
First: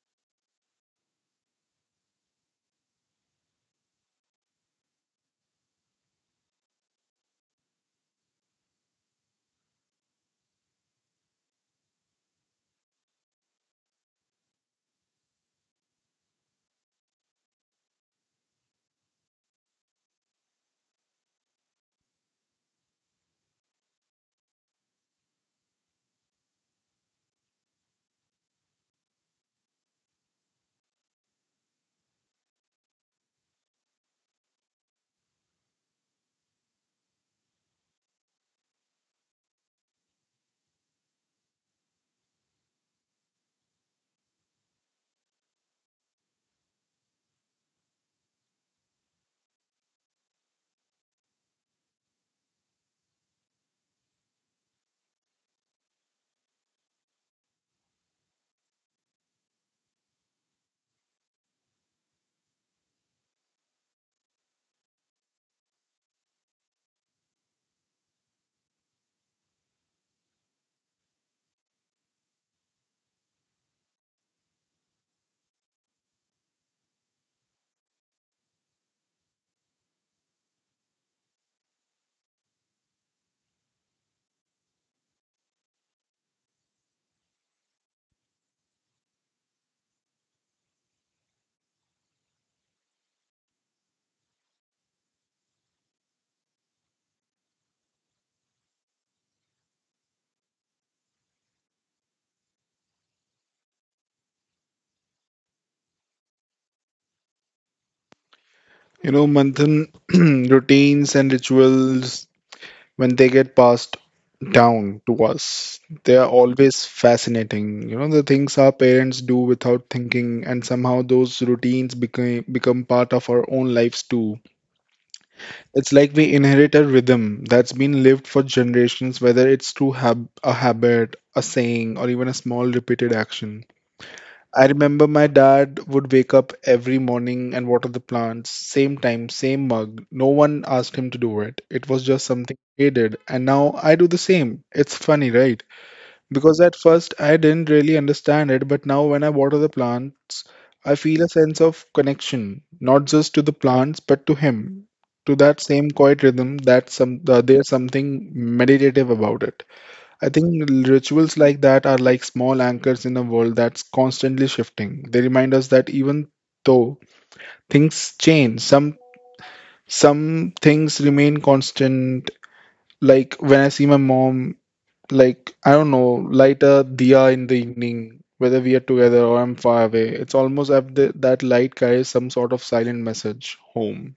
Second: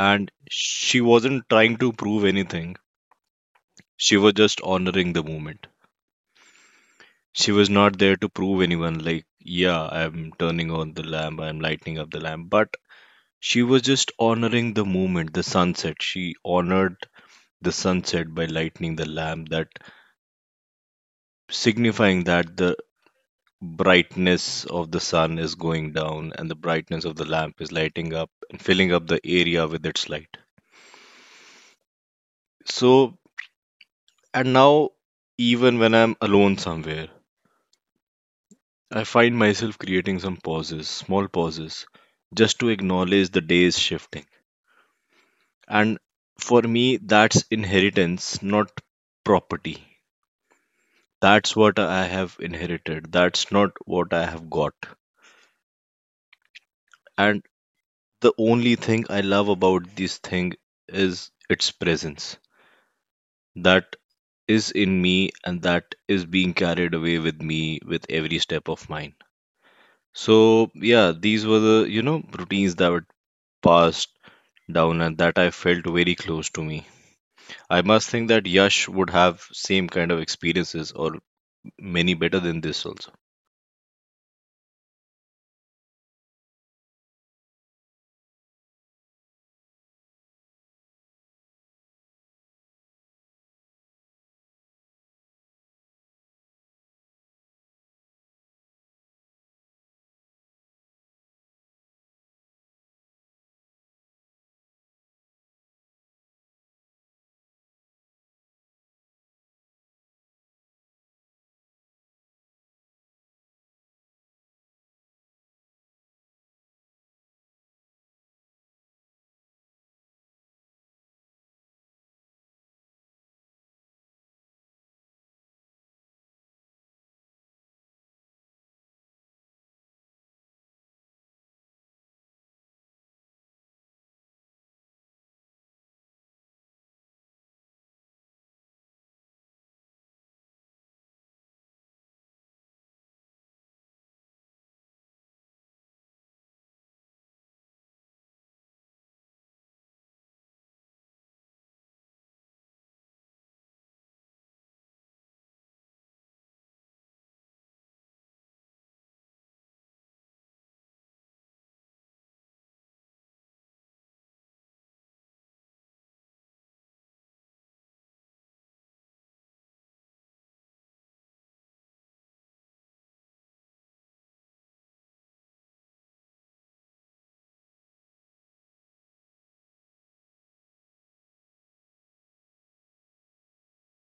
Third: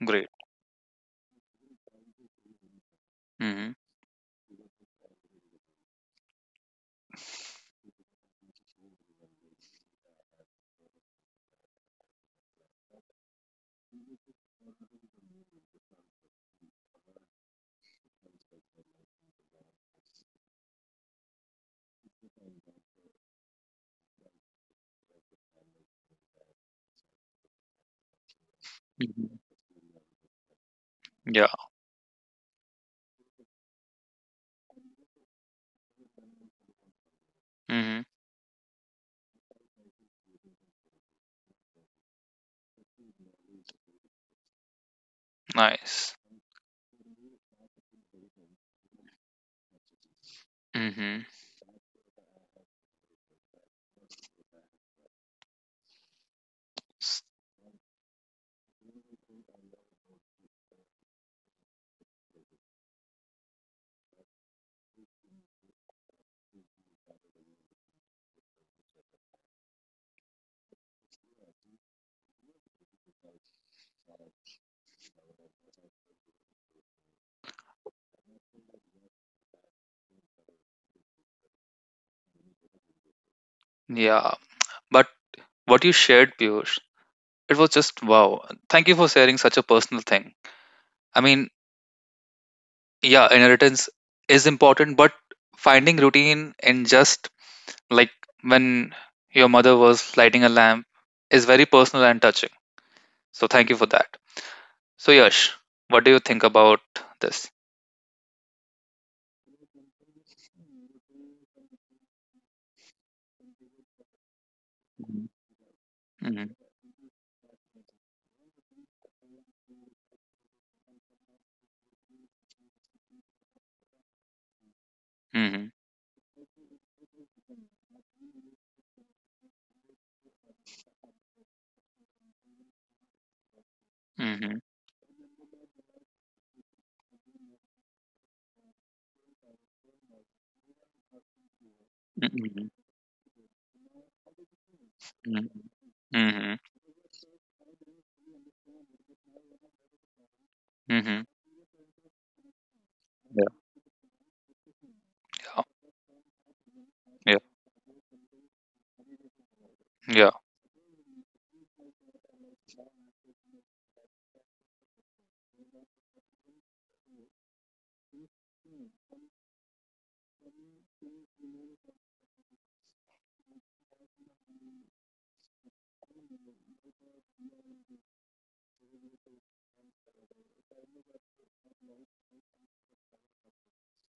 Great.
she wasn't trying to prove anything.
Mhm.
She was just honoring the moment. She was not there to prove anyone. Like, yeah, I'm turning on the lamp. I'm lighting up the lamp. But she was just honoring the moment, the sunset. She honored the sunset by lighting the lamp, that signifying that the brightness of the sun is going down and the brightness of the lamp is lighting up and filling up the
Mhm.
area with its light.
Yeah.
So, and now, even when I'm alone somewhere,
Mhm.
I find myself creating some pauses, small pauses, just to acknowledge the day's shifting. And
Nice.
for me, that's inheritance, not property.
Mhm.
That's what I have inherited. That's not what I have got. And the only thing I love about this thing is its presence. That is in me and that is being carried away with me with every step of mine. So, yeah, these were the, you know, routines that were passed down and that I felt very close to me. I must think that Yash would have same kind of experiences or many better than this also.
Yeah. But what you shared, Piyush, it was just wow. Thank you for sharing such a personal thing. I mean, yeah, inheritance is important, but finding routine in just like when your mother was lighting a lamp is very personal and touching. So thank you for that. So Yash, what do you think about this?
You know, Manthan, routines and rituals when they get passed down to
Mhm.
us. They are
Mhm.
always fascinating. You know, the things our parents do without thinking, and somehow those routines become part of our own lives too.
Mhm.
It's like we inherit a rhythm that's been lived for generations, whether it's through a habit, a saying, or even a small repeated action.
Mhm.
I remember my dad would wake up every morning and water the plants, same time, same mug. No one asked him to do it. It was just something
Mhm.
he did, and now I do the same. It's funny, right?
Mhm. Mhm.
Because at first I didn't really understand it, but now when I water the plants, I feel
Mhm.
a sense of connection, not just to the plants, but to him, to that
Yeah.
same quiet rhythm. That some
Yeah.
there's something meditative about it. I
Yeah,
think rituals like that are like small anchors in a world that's constantly shifting. They remind us that even though things change, some things remain constant. Like when I see my mom, like I don't know, light a diya in the evening, whether we are together or I'm far away. It's almost as if that light carries some sort of silent message home.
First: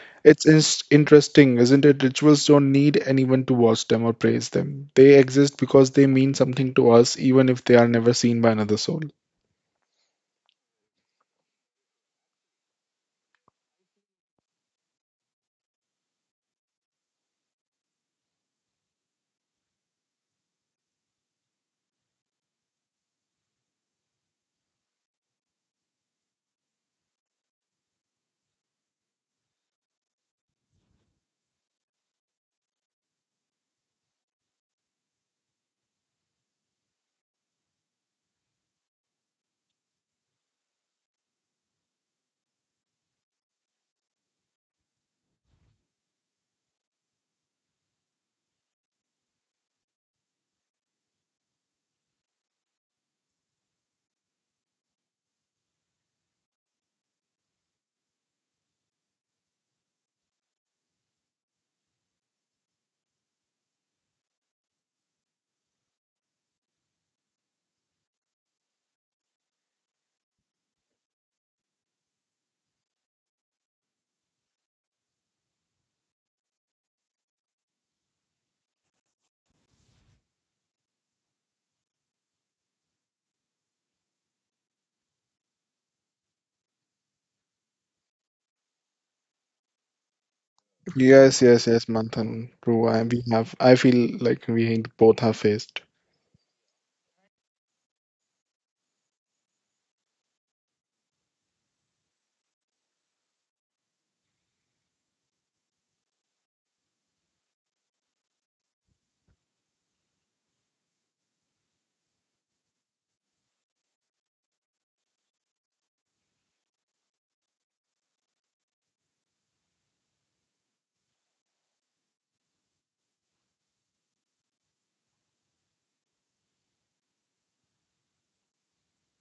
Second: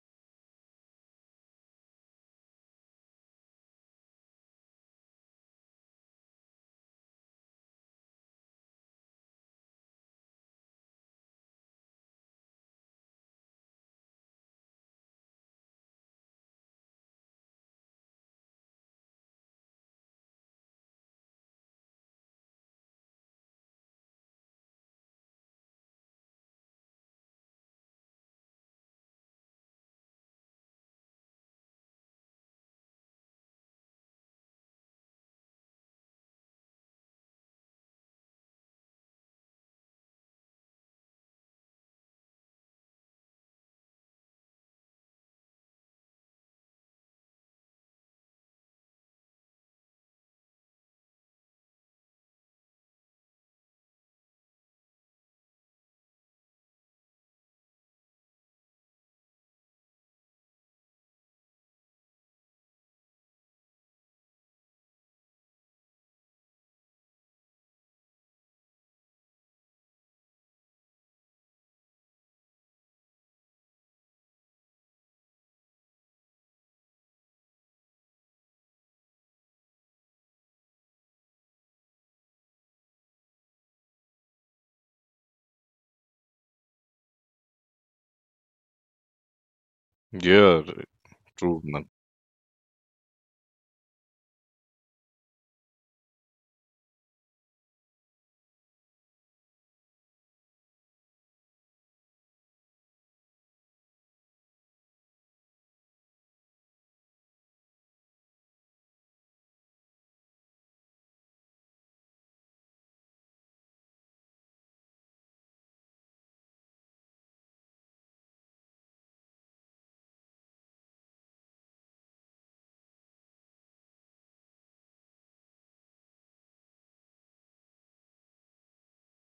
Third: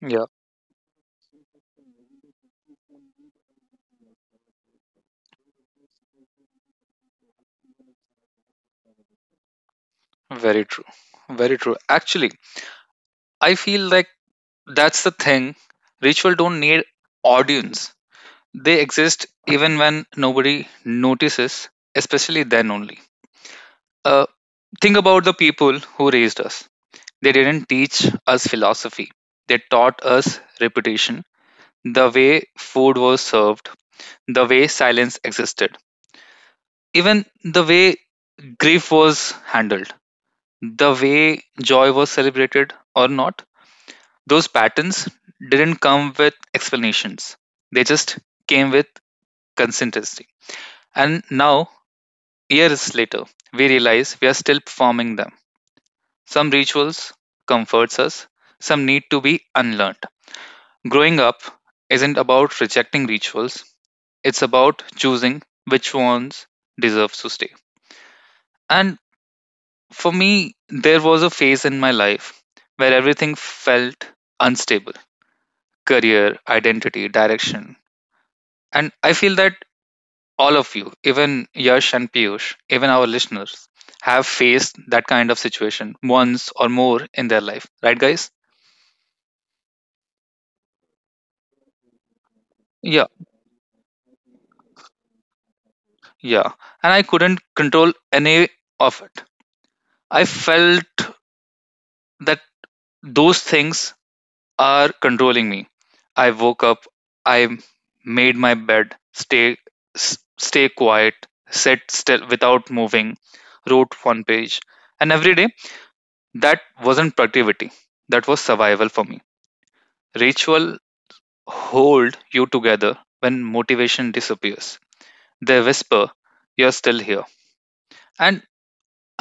yeah,
It's interesting, isn't it? Rituals don't need anyone to watch them or praise them. They exist because they mean something to us, even if they are never seen by another soul.
very true. Very true. Actually, I feel like that's the thing. Ritual don't need audience. They exist even when nobody notices, especially then only. Uh, think about the people who raised us. They didn't teach us philosophy. They taught us repetition, the way food was served, the way silence existed, even the way grief was handled, the way joy was celebrated or not. Those patterns didn't come with explanations. They just came with consistency. And now, years later, we realize we are still performing them. Some rituals comforts us, some need to be unlearned. Growing up isn't about rejecting rituals, it's about choosing which ones deserve to stay. And for me, there was a phase in my life where everything felt unstable: career, identity, direction. And I feel that all of you, even Yash and Piyush, even our listeners, have faced that kind of situation once or more in their life, right, guys?
Yeah, r-
Yes,
True,
yes, yes,
man.
Manthan. True.
Yeah,
We have. I feel like we both have faced.
yeah. And I couldn't control any of it. I felt that those things are controlling me. I woke up, I made my bed, stay quiet, sit still without moving, wrote one page, and every day. That wasn't productivity, that was survival for me. Ritual hold you together when motivation disappears. They whisper, you're still here. And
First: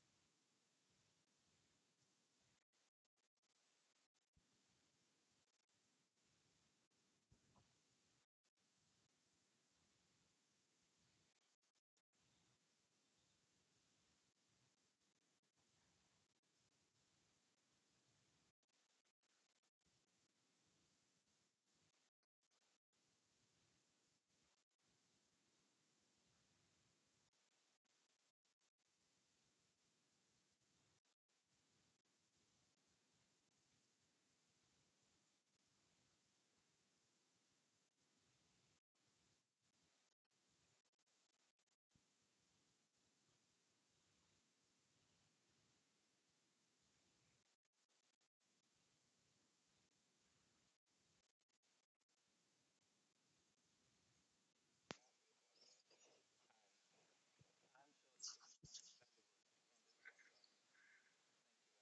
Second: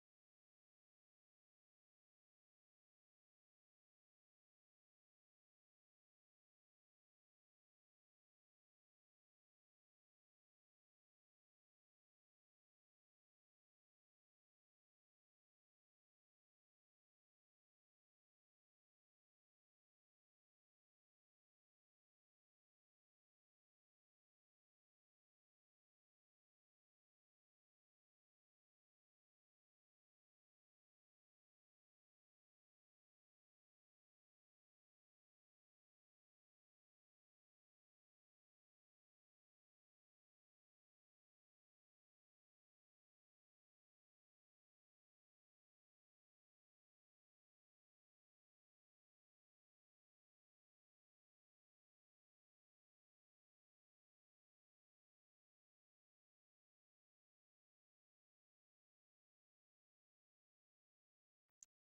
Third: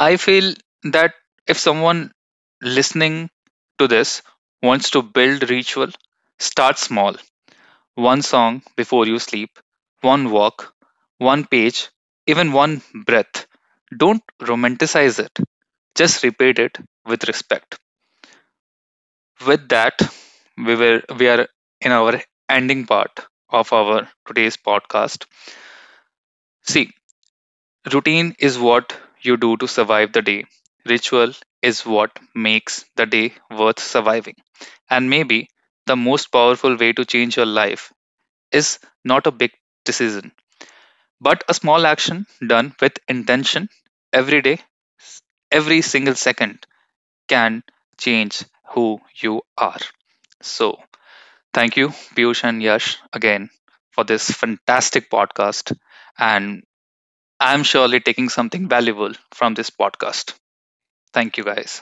I feel that if someone listening to this wants to build ritual, start small: one song before you sleep, one walk, one page, even one breath. Don't romanticize it, just repeat it with respect. With that, we are in our ending part of our today's podcast. See, routine is what you do to survive the day. Ritual is what makes the day worth surviving. And maybe the most powerful way to change your life is not a big decision, but a small action done with intention every day, s- every single second can change who you are. So, thank you, Piyush and Yash, again for this fantastic podcast. And I'm surely taking something valuable from this podcast. Thank you, guys.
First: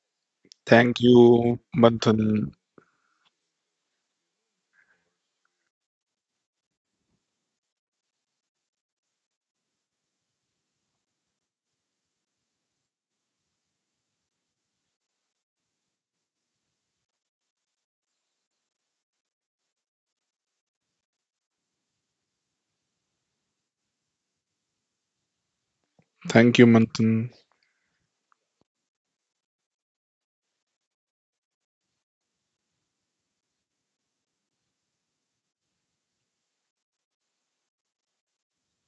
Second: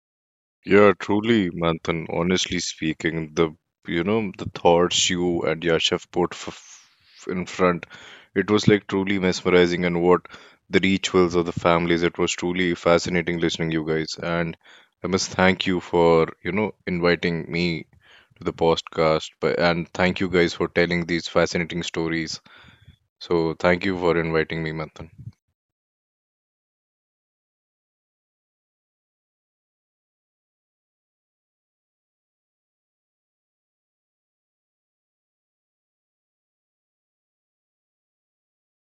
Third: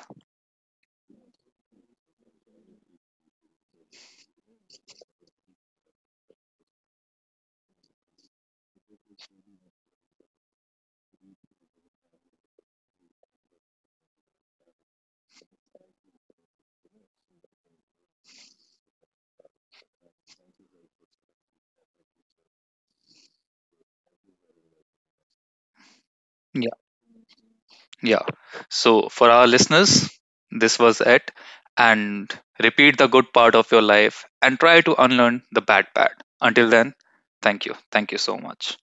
Yeah,
Thank
truly,
you,
Manthan,
Manthan.
honestly speaking, the you know the thoughts you and Yashav put in front, it was like truly mesmerizing, and what the rituals of the families, it was truly fascinating listening you guys. And I must thank you for you know inviting me to the podcast, but and thank you guys for telling these fascinating stories. So thank you for inviting me, Manthan.
Thank you,
Yeah.
Manthan.
Yeah. So, for our listeners, this was it. And repeat the good part of your life and try to unlearn the bad part. Until then, thank you. Thank you so much.